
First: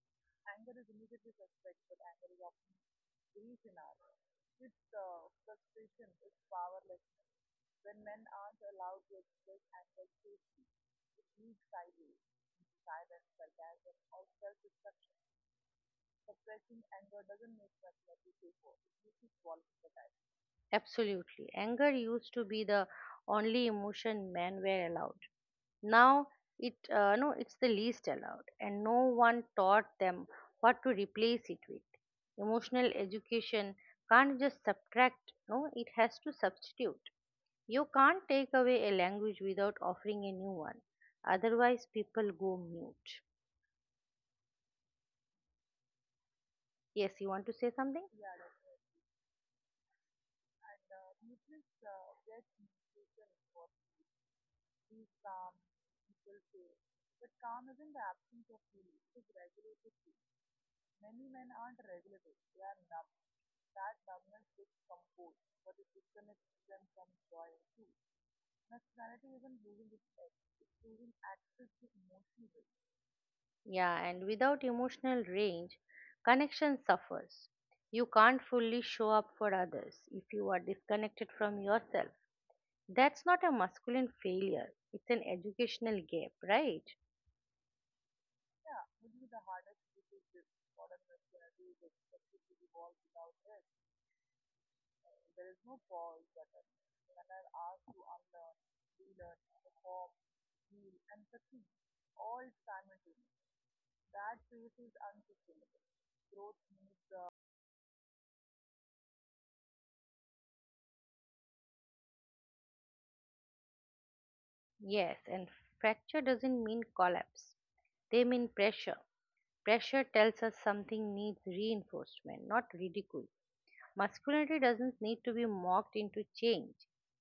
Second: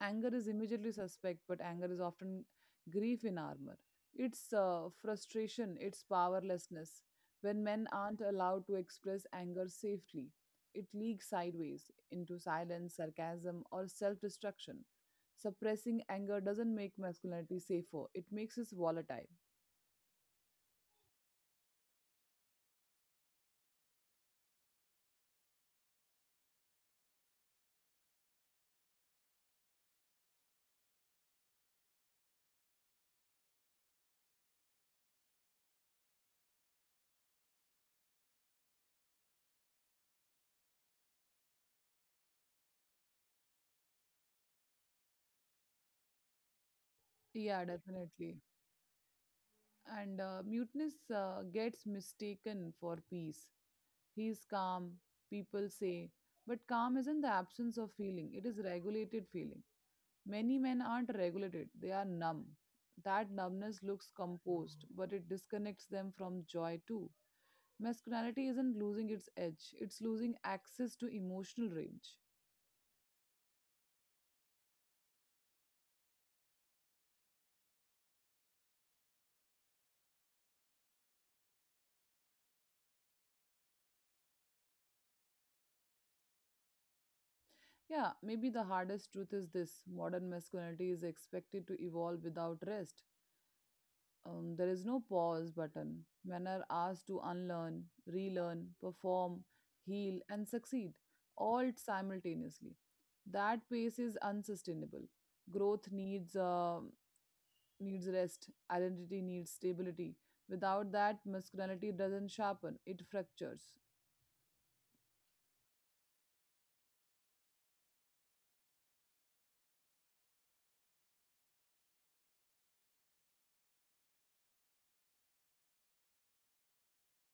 Speaker 1: Anger is immediately suspect, but anger is often grief in armor. It's frustration, it's powerlessness. When men aren't allowed to express anger safely, it leaks sideways into silence, sarcasm, or self destruction. Suppressing anger doesn't make masculinity safer, it makes it volatile.
Speaker 2: Absolutely. Anger used to be the only emotion men were allowed. Now it no, it's the least allowed, and no one taught them what to replace it with. Emotional education can't just subtract. No, it has to substitute. You can't take away a language without offering a new one. Otherwise, people go mute.
Speaker 1: Yeah,
Speaker 2: Yes, you want to say
Speaker 1: definitely.
Speaker 2: something?
Speaker 1: And muteness gets mistaken for peace. He's calm, people say. But calm isn't the absence of feeling, it is regulated feeling. Many men aren't regulated, they are numb. That numbness looks composed, but it disconnects them from joy too. Masculinity isn't losing its edge, it's losing access to emotional range.
Speaker 2: Yeah, and without emotional range, connection suffers. You can't fully show up for others if you are disconnected from yourself. That's not a masculine failure, it's an educational gap, right?
Speaker 1: Yeah, maybe the hardest truth is this: modern masculinity is expected to evolve without rest. There is no pause button. Men are asked to unlearn, relearn, perform, heal, and succeed all simultaneously. That pace is unsustainable. Growth needs rest. Identity needs stability. Without that, masculinity doesn't sharpen; it fractures.
Speaker 2: Yes, and fracture doesn't mean collapse, they mean pressure. Pressure tells us something needs reinforcement, not ridicule. Masculinity doesn't need to be mocked into change.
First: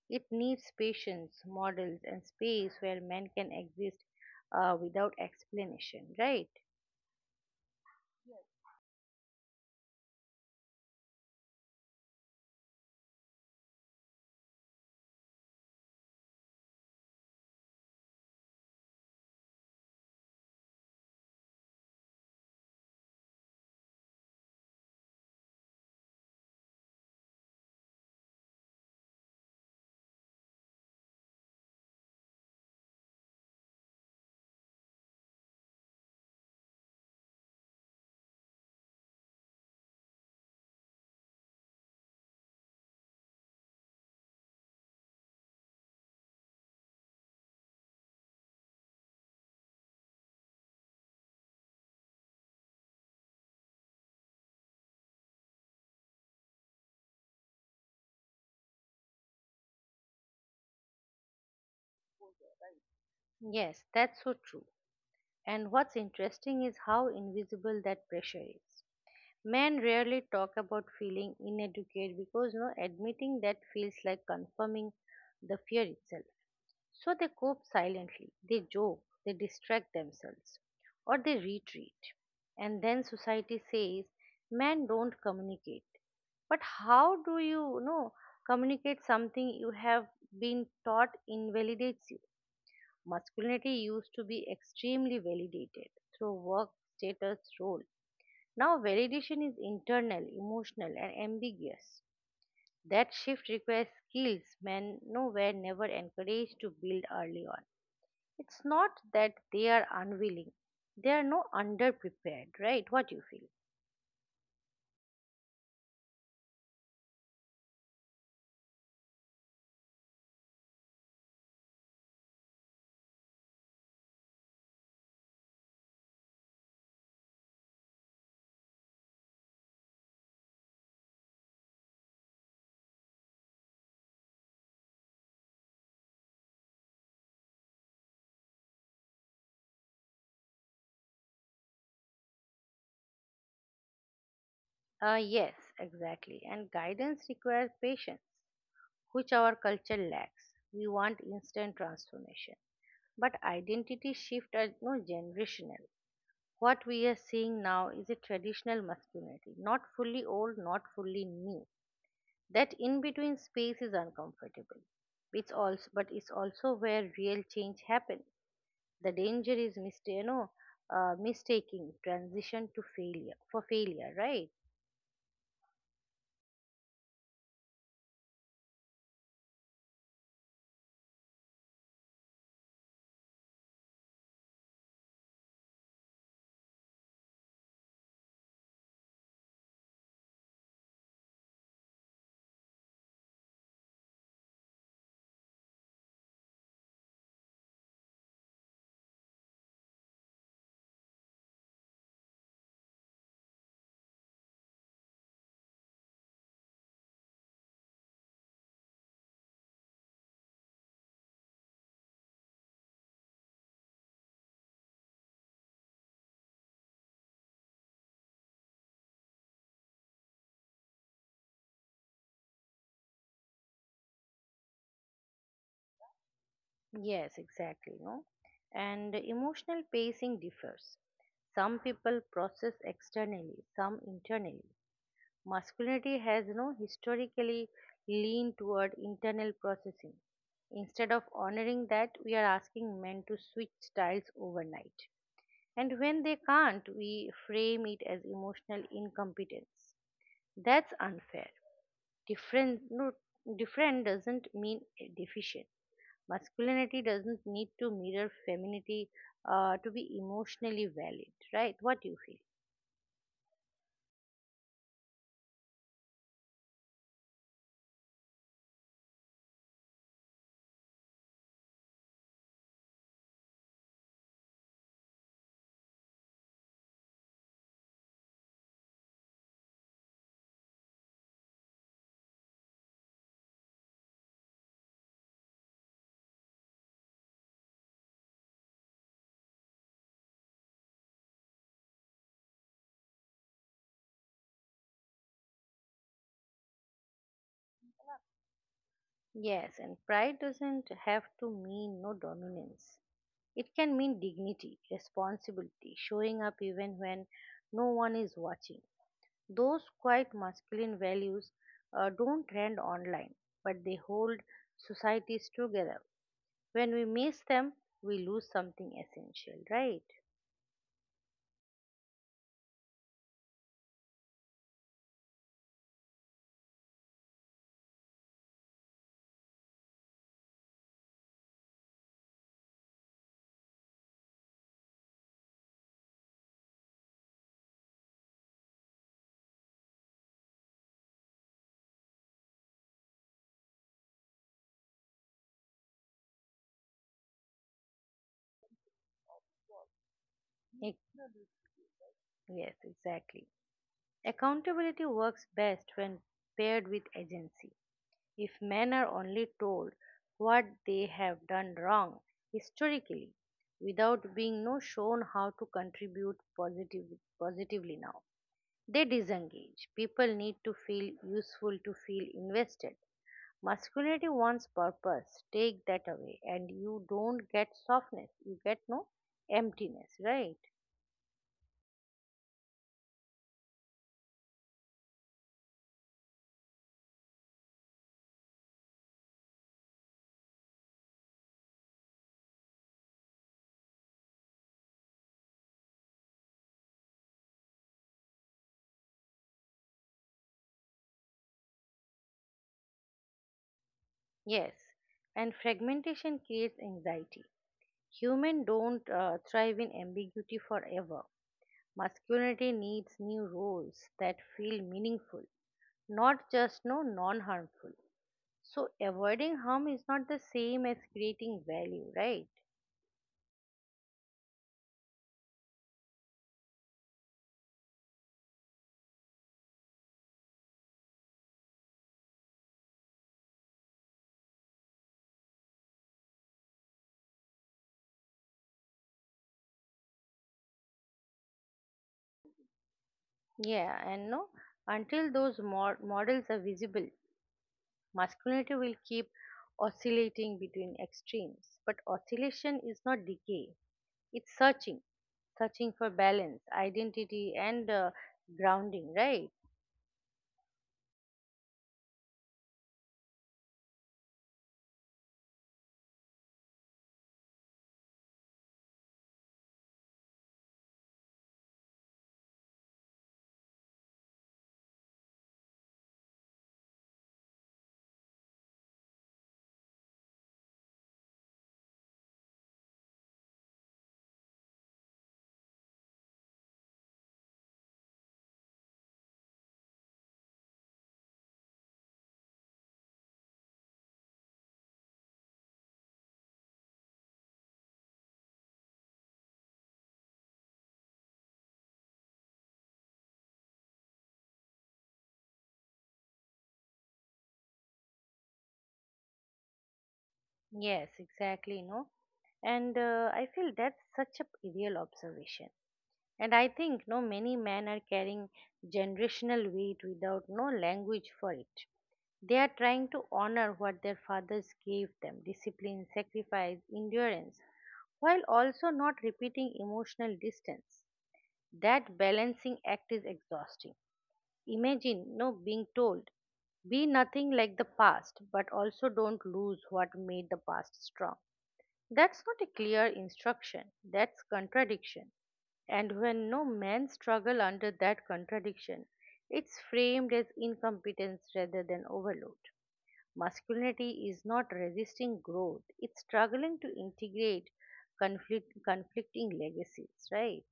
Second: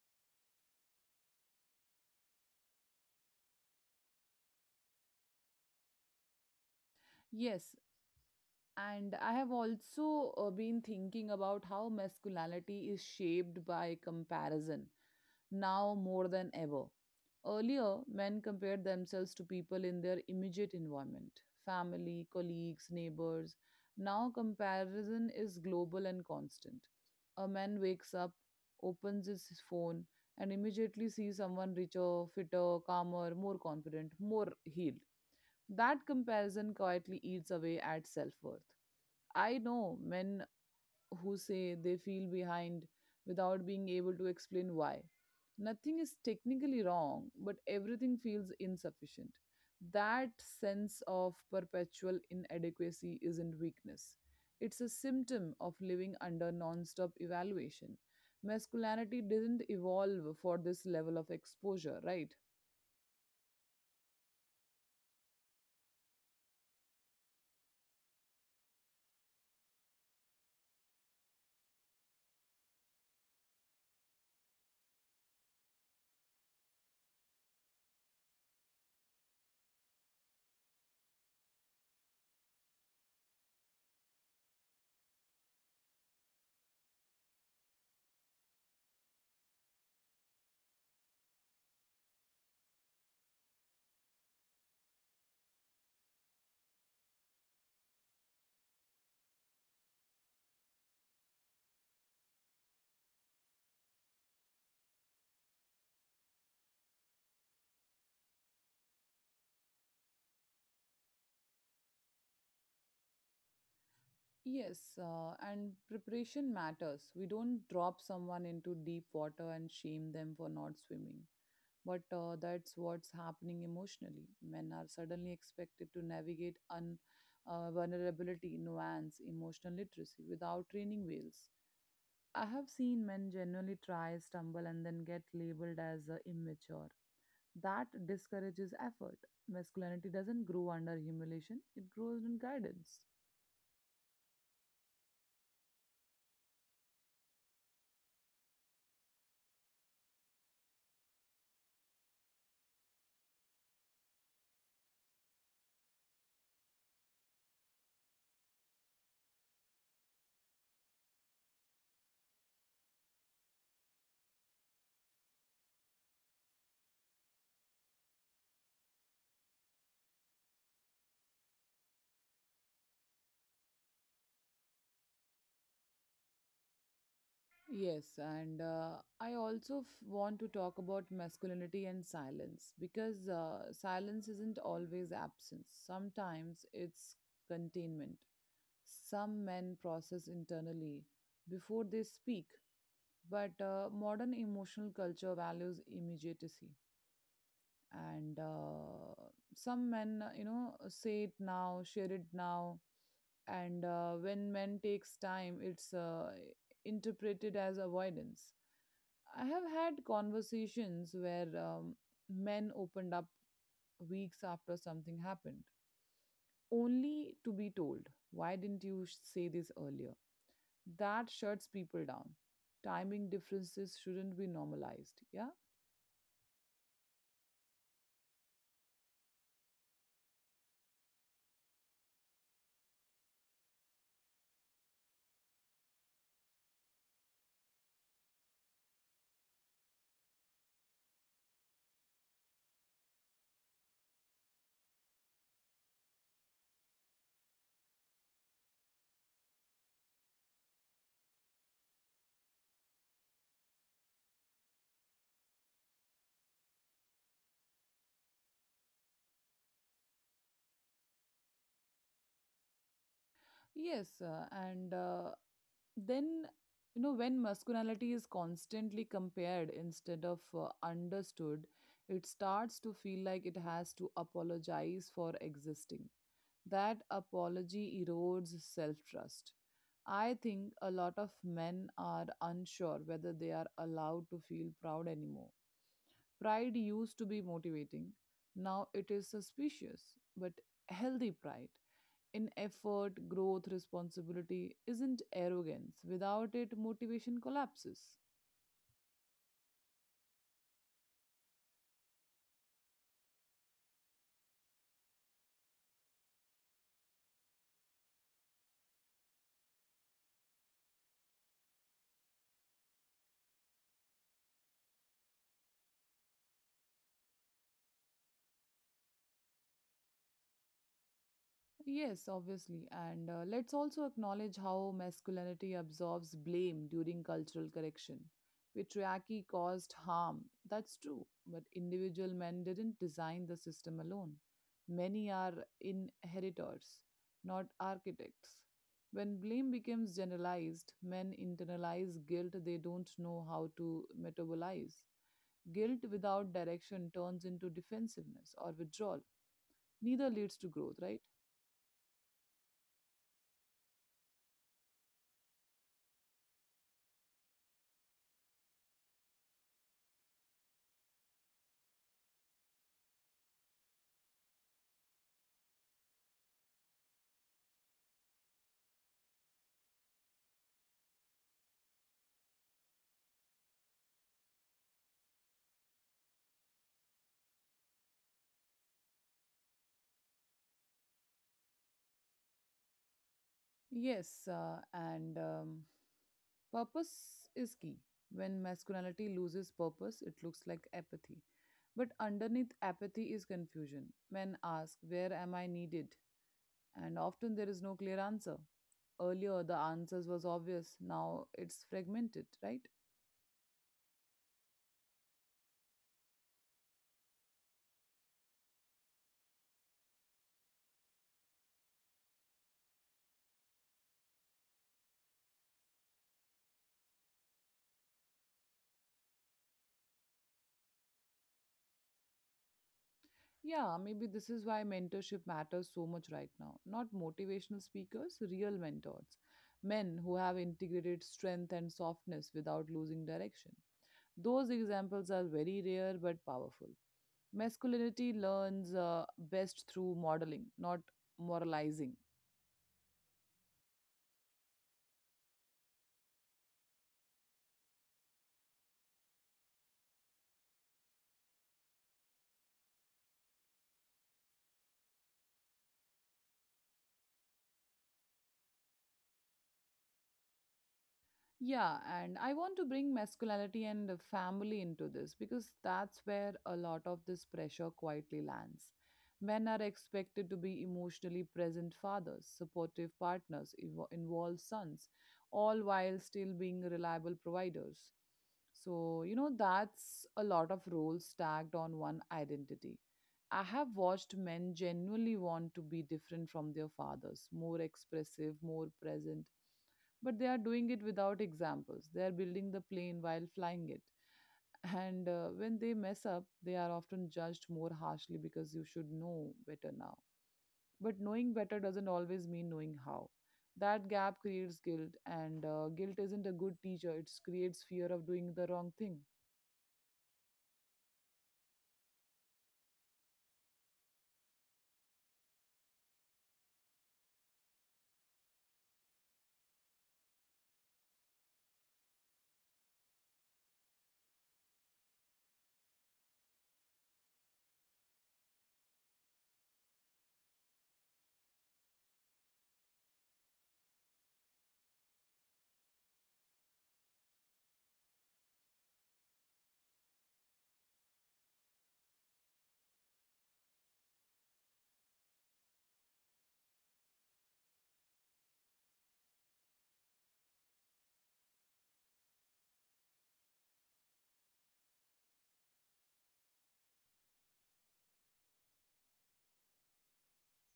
Speaker 2: It needs patience, models, and space where men can exist without explanation, right?
Speaker 1: Yes, and I have also been thinking about how masculinity is shaped by comparison now more than ever. Earlier, men compared themselves to people in their immediate environment: family, colleagues, neighbors. Now, comparison is global and constant. A man wakes up, opens his phone, and immediately sees someone richer, fitter, calmer, more confident, more healed. That comparison quietly eats away at self worth. I know men who say they feel behind without being able to explain why. Nothing is technically wrong, but everything feels insufficient. That sense of perpetual inadequacy isn't weakness. It's a symptom of living under non-stop evaluation. Masculinity didn't evolve for this level of exposure, right?
Speaker 2: Yes, that's so true. And what's interesting is how invisible that pressure is. Men rarely talk about feeling inadequate because no admitting that feels like confirming the fear itself. So they cope silently, they joke, they distract themselves, or they retreat. And then society says, men don't communicate. But how do you, you know communicate something you have been taught invalidates you? Masculinity used to be extremely validated through work, status, role. Now validation is internal, emotional, and ambiguous. That shift requires skills men no were never encouraged to build early on. It's not that they are unwilling. They are no underprepared, right? What you feel?
Speaker 1: Yes, and preparation matters. We don't drop someone into deep water and shame them for not swimming. But that's what's happening emotionally. Men are suddenly expected to navigate vulnerability, nuance, emotional literacy without training wheels. I have seen men genuinely try, stumble, and then get labeled as immature. That discourages effort. Masculinity doesn't grow under humiliation, it grows in guidance.
Speaker 2: Yes, exactly. And guidance requires patience, which our culture lacks. We want instant transformation. But identity shift are no generational. What we are seeing now is a traditional masculinity, not fully old, not fully new. That in between space is uncomfortable. But it's also where real change happens. The danger is mistaking transition to failure for failure, right?
Speaker 1: Yes, and I also want to talk about masculinity and silence because silence isn't always absence. Sometimes it's containment. Some men process internally before they speak, but modern emotional culture values immediacy. And some men, say it now, share it now, and when men takes time, it's interpreted as avoidance. I have had conversations where men opened up weeks after something happened, only to be told, Why didn't you say this earlier? That shuts people down. Timing differences shouldn't be normalized. Yeah.
Speaker 2: Yes, exactly, no? And emotional pacing differs. Some people process externally, some internally. Masculinity has no historically leaned toward internal processing. Instead of honoring that, we are asking men to switch styles overnight, and when they can't, we frame it as emotional incompetence. That's unfair. Different no, different doesn't mean deficient. Masculinity doesn't need to mirror femininity to be emotionally valid, right? What do you feel?
Speaker 1: Yes. And then, you know, when masculinity is constantly compared instead of understood, it starts to feel like it has to apologize for existing. That apology erodes self trust. I think a lot of men are unsure whether they are allowed to feel proud anymore. Pride used to be motivating, now it is suspicious, but healthy pride in effort, growth, responsibility isn't arrogance. Without it, motivation collapses.
Speaker 2: Yes, and pride doesn't have to mean no dominance. It can mean dignity, responsibility, showing up even when no one is watching. Those quite masculine values don't trend online, but they hold societies together. When we miss them, we lose something essential, right?
Speaker 1: Yes, obviously. And let's also acknowledge how masculinity absorbs blame during cultural correction. Patriarchy caused harm, that's true, but individual men didn't design the system alone. Many are inheritors, not architects. When blame becomes generalized, men internalize guilt they don't know how to metabolize. Guilt without direction turns into defensiveness or withdrawal. Neither leads to growth,
Speaker 2: Ec-
Speaker 1: right?
Speaker 2: yes, exactly. Accountability works best when paired with agency. If men are only told what they have done wrong historically, without being no shown how to contribute positively now, they disengage. People need to feel useful to feel invested. Masculinity wants purpose. Take that away, and you don't get softness. You get no emptiness, right?
Speaker 1: Yes, and purpose is key. When masculinity loses purpose, it looks like apathy. But underneath apathy is confusion. Men ask, Where am I needed? And often there is no clear answer. Earlier, the answers was obvious. Now it's fragmented, right?
Speaker 2: Yes. And fragmentation creates anxiety. Humans don't thrive in ambiguity forever. Masculinity needs new roles that feel meaningful, not just no non harmful. So, avoiding harm is not the same as creating value, right?
Speaker 1: Yeah, maybe this is why mentorship matters so much right now. Not motivational speakers, real mentors. Men who have integrated strength and softness without losing direction. Those examples are very rare but powerful. Masculinity learns best through modeling, not moralizing.
Speaker 2: Yeah, and no, until those models are visible, masculinity will keep oscillating between extremes, but oscillation is not decay, it's searching, searching for balance, identity, and grounding, right?
Speaker 1: Yeah, and I want to bring masculinity and the family into this because that's where a lot of this pressure quietly lands. Men are expected to be emotionally present fathers, supportive partners, involved sons, all while still being reliable providers. So, you know, that's a lot of roles stacked on one identity. I have watched men genuinely want to be different from their fathers, more expressive, more present, but they are doing it without examples. They are building the plane while flying it. And when they mess up, they are often judged more harshly because you should know better now. But knowing better doesn't always mean knowing how. That gap creates guilt, and guilt isn't a good teacher. It creates fear of doing the wrong thing.
Speaker 2: Yes, exactly, no? And I feel that's such a real observation. And I think no many men are carrying generational weight without no language for it. They are trying to honor what their fathers gave them: discipline, sacrifice, endurance, while also not repeating emotional distance. That balancing act is exhausting. Imagine no being told, be nothing like the past, but also don't lose what made the past strong. That's not a clear instruction, that's contradiction. And when no men struggle under that contradiction, it's framed as incompetence rather than overload. Masculinity is not resisting growth, it's struggling to integrate conflicting legacies, right?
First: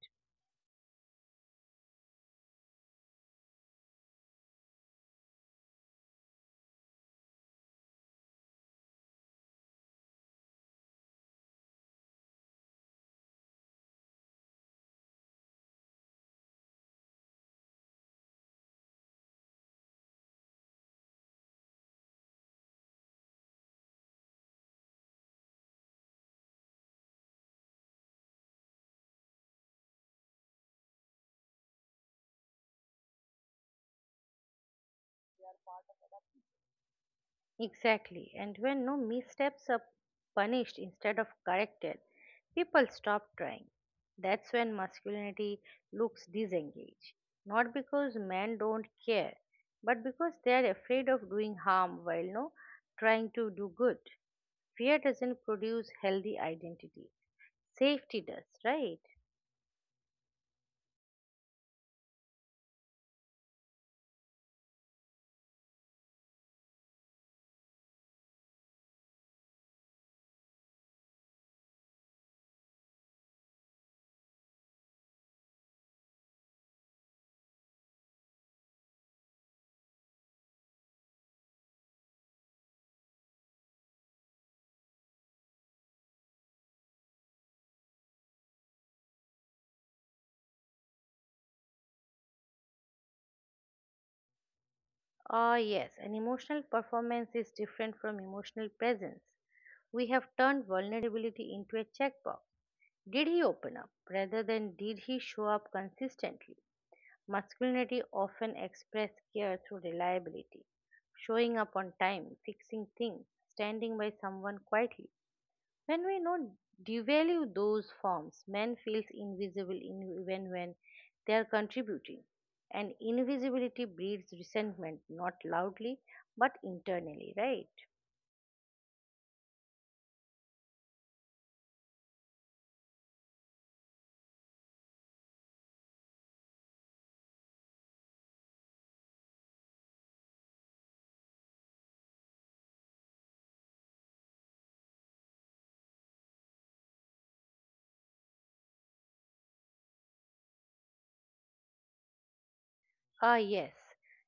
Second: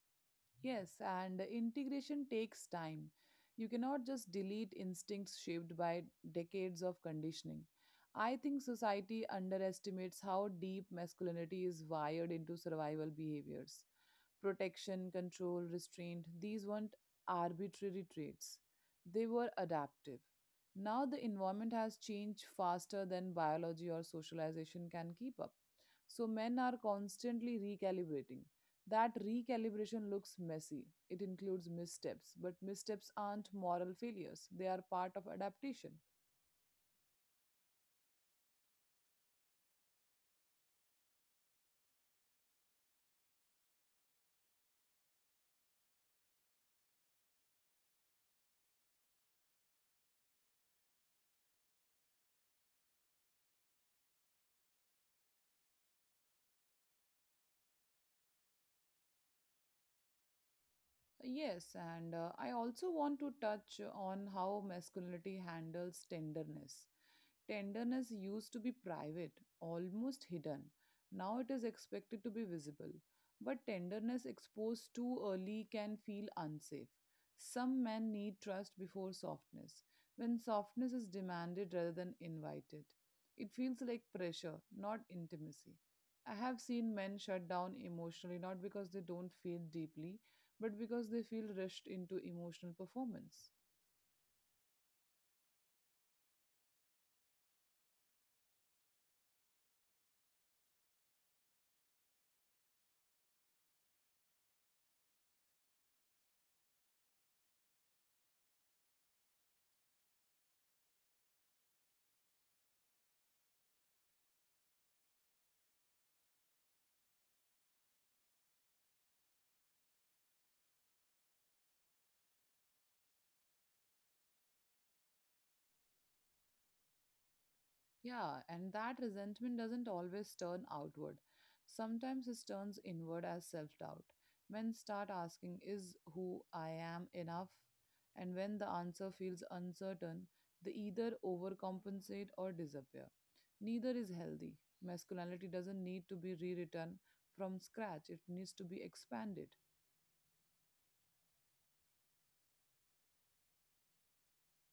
Speaker 1: Yes, and integration takes time. You cannot just delete instincts shaped by decades of conditioning. I think society underestimates how deep masculinity is wired into survival behaviors. Protection, control, restraint, these weren't arbitrary traits, they were adaptive. Now the environment has changed faster than biology or socialization can keep up. So men are constantly recalibrating. That recalibration looks messy. It includes missteps, but missteps aren't moral failures, they are part of adaptation.
Speaker 2: Exactly. And when no missteps are punished instead of corrected, people stop trying. That's when masculinity looks disengaged. Not because men don't care, but because they are afraid of doing harm while no trying to do good. Fear doesn't produce healthy identity. Safety does, right?
Speaker 1: Yes, and I also want to touch on how masculinity handles tenderness. Tenderness used to be private, almost hidden. Now it is expected to be visible. But tenderness exposed too early can feel unsafe. Some men need trust before softness, when softness is demanded rather than invited. It feels like pressure, not intimacy. I have seen men shut down emotionally not because they don't feel deeply, but because they feel rushed into emotional performance.
Speaker 2: Ah, yes, an emotional performance is different from emotional presence. We have turned vulnerability into a checkbox. Did he open up rather than did he show up consistently? Masculinity often expressed care through reliability, showing up on time, fixing things, standing by someone quietly. When we not devalue those forms, men feels invisible in, even when they are contributing. And invisibility breeds resentment, not loudly, but internally, right?
Speaker 1: Yeah, and that resentment doesn't always turn outward. Sometimes it turns inward as self doubt. Men start asking, Is who I am enough? And when the answer feels uncertain, they either overcompensate or disappear. Neither is healthy. Masculinity doesn't need to be rewritten from scratch, it needs to be expanded.
Speaker 2: Ah, yes,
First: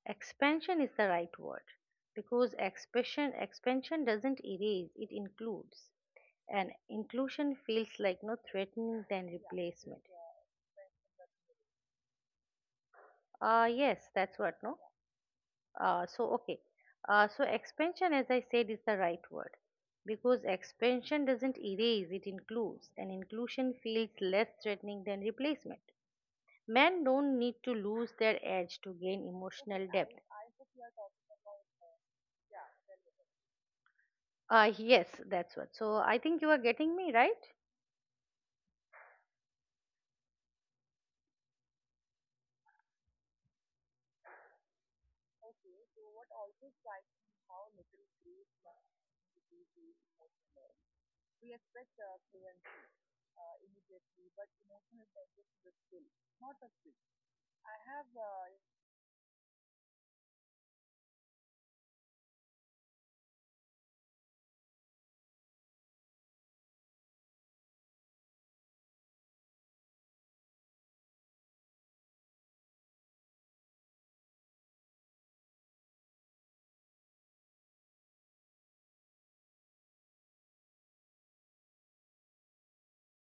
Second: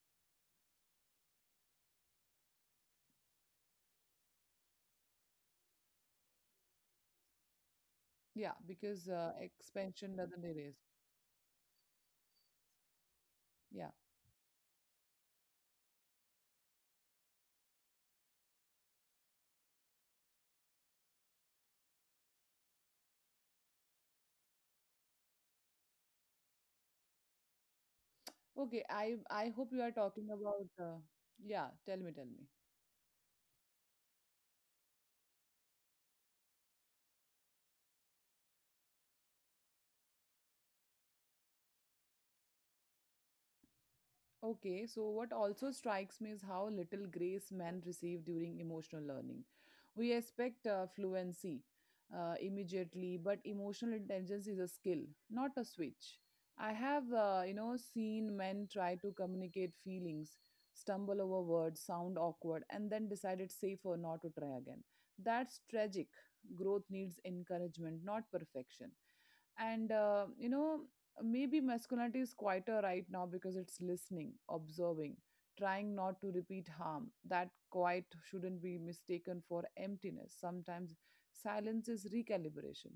Speaker 2: expansion is the right word because expansion doesn't erase; it includes, and inclusion feels like no
Speaker 1: Yeah,
Speaker 2: threatening
Speaker 1: because
Speaker 2: than replacement.
Speaker 1: expansion doesn't erase.
Speaker 2: Ah,
Speaker 1: Yeah.
Speaker 2: yes, that's what no. Okay, so expansion, as I said, is the right word because expansion doesn't erase; it includes, and inclusion feels less threatening than replacement. Men don't need to lose their edge to
Speaker 1: Okay, I,
Speaker 2: gain
Speaker 1: I hope
Speaker 2: emotional
Speaker 1: you are
Speaker 2: depth.
Speaker 1: talking about. Yeah, tell me, tell me.
Speaker 2: Yes, that's what. So I think you are getting me, right?
Speaker 1: Okay, so what also strikes me is how little grace men receive during emotional learning. We expect fluency immediately, but emotional intelligence is a skill, not a switch. I have, seen men try to communicate feelings, stumble over words, sound awkward, and then decide it's safer not to try again. That's tragic. Growth needs encouragement, not perfection. And, you know, maybe masculinity is quieter right now because it's listening, observing, trying not to repeat harm. That quiet shouldn't be mistaken for emptiness. Sometimes silence is recalibration.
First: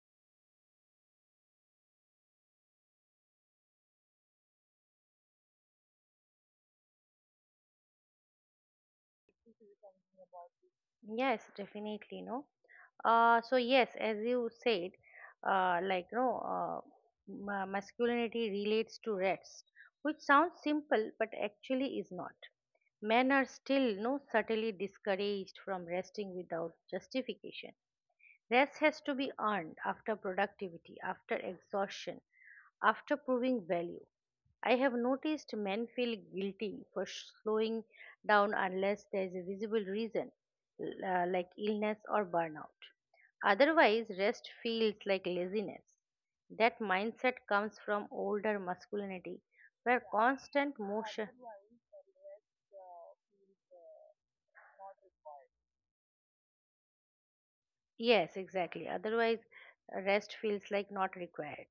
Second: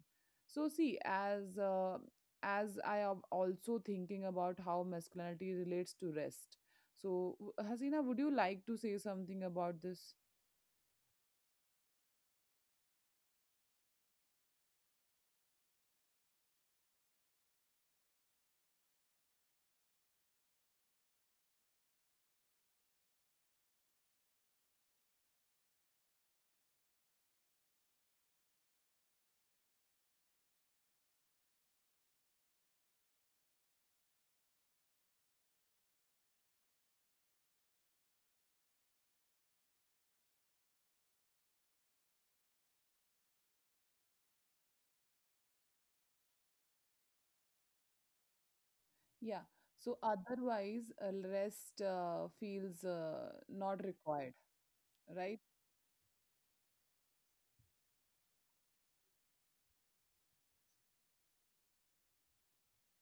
Speaker 1: So, see, as I am also thinking about how masculinity relates to rest, so Hasina, would you like to say something about this?
Speaker 2: Yes, definitely, no. So yes, as you said, like no, masculinity relates to rest, which sounds simple but actually is not. Men are still no subtly discouraged from resting without justification. Rest has to be earned after productivity, after exhaustion, after proving value. I have noticed men feel guilty for slowing down unless there is a visible reason, like illness or burnout. Otherwise, rest feels like laziness. That mindset comes from
Speaker 1: Yeah,
Speaker 2: older
Speaker 1: so
Speaker 2: masculinity,
Speaker 1: otherwise
Speaker 2: where
Speaker 1: rest
Speaker 2: constant
Speaker 1: uh,
Speaker 2: motion.
Speaker 1: feels uh, not required, right?
Speaker 2: Yes, exactly. Otherwise, rest feels like not required.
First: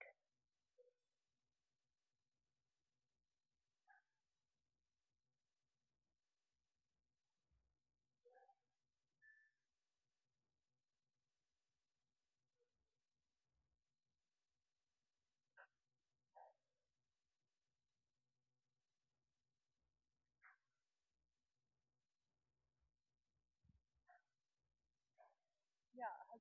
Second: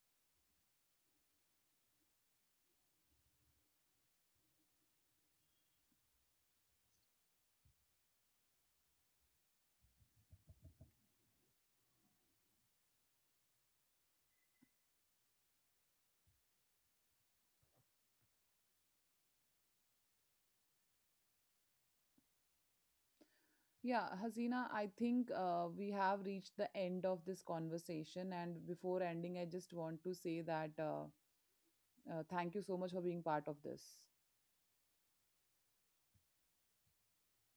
Speaker 1: Yeah, Hasina, I think we have reached the end of this conversation. And before ending, I just want to say that thank you so much for being part of this.